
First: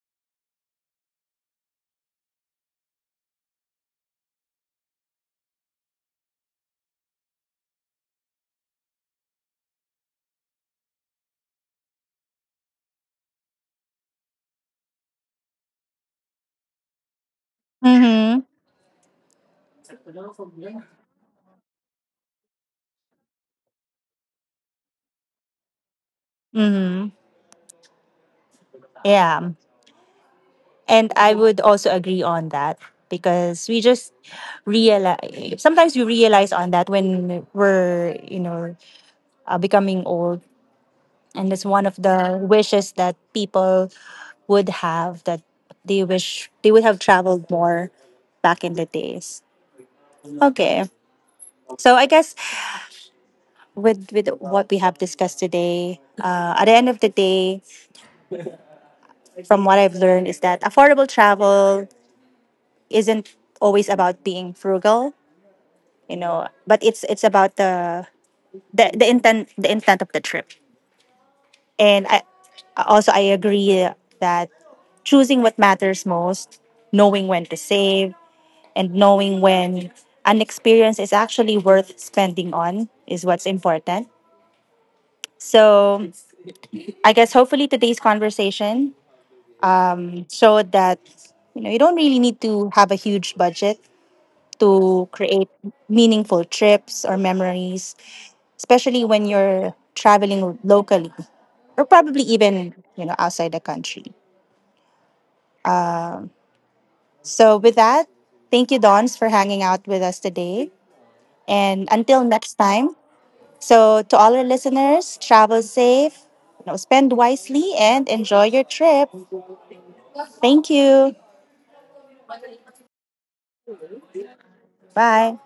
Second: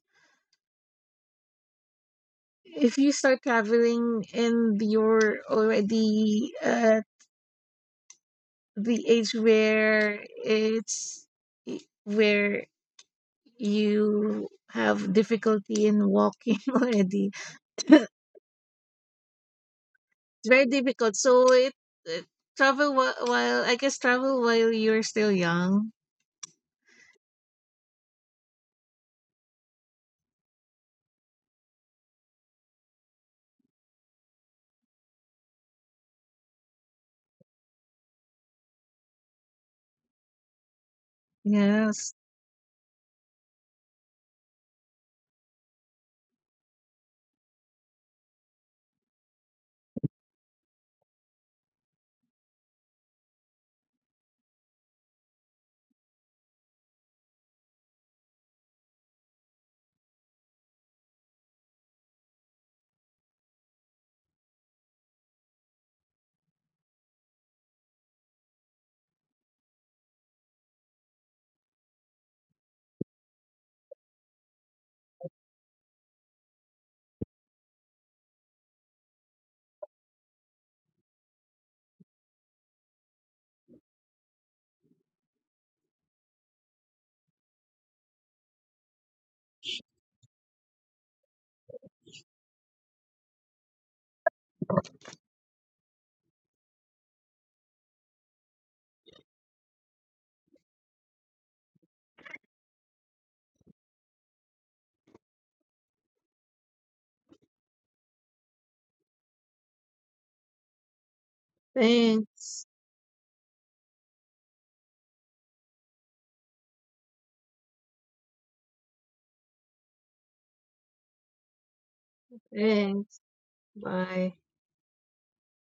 if you start traveling and you're already at the age where you have difficulty in walking already. Mm-hmm. It's very difficult. So it travel whi- while I guess travel while you're still young. Mm-hmm. Yeah. And I would also agree on that because we just realize sometimes we realize on that when we're, you know, becoming old. And it's one Yes. of the wishes that people would have that they wish they would have traveled more back in the days. Okay. So I guess with what we have discussed today, at the end of the day, from what I've learned is that affordable travel isn't always about being frugal, you know, but it's about the the intent, the intent of the trip. And I agree that choosing what matters most, knowing when to save, and knowing when an experience is actually worth spending on is what's important. So I guess hopefully today's conversation so that you know you don't really need to have a huge budget to create meaningful trips or memories, especially when you're traveling locally or probably even you know outside the country. Um, so with that, thank you, Dons, for hanging out with us today, and until next Thanks. time. So to all our listeners, travel safe, you know, spend wisely, and enjoy your trip. Thank you. Thanks. Bye. Bye.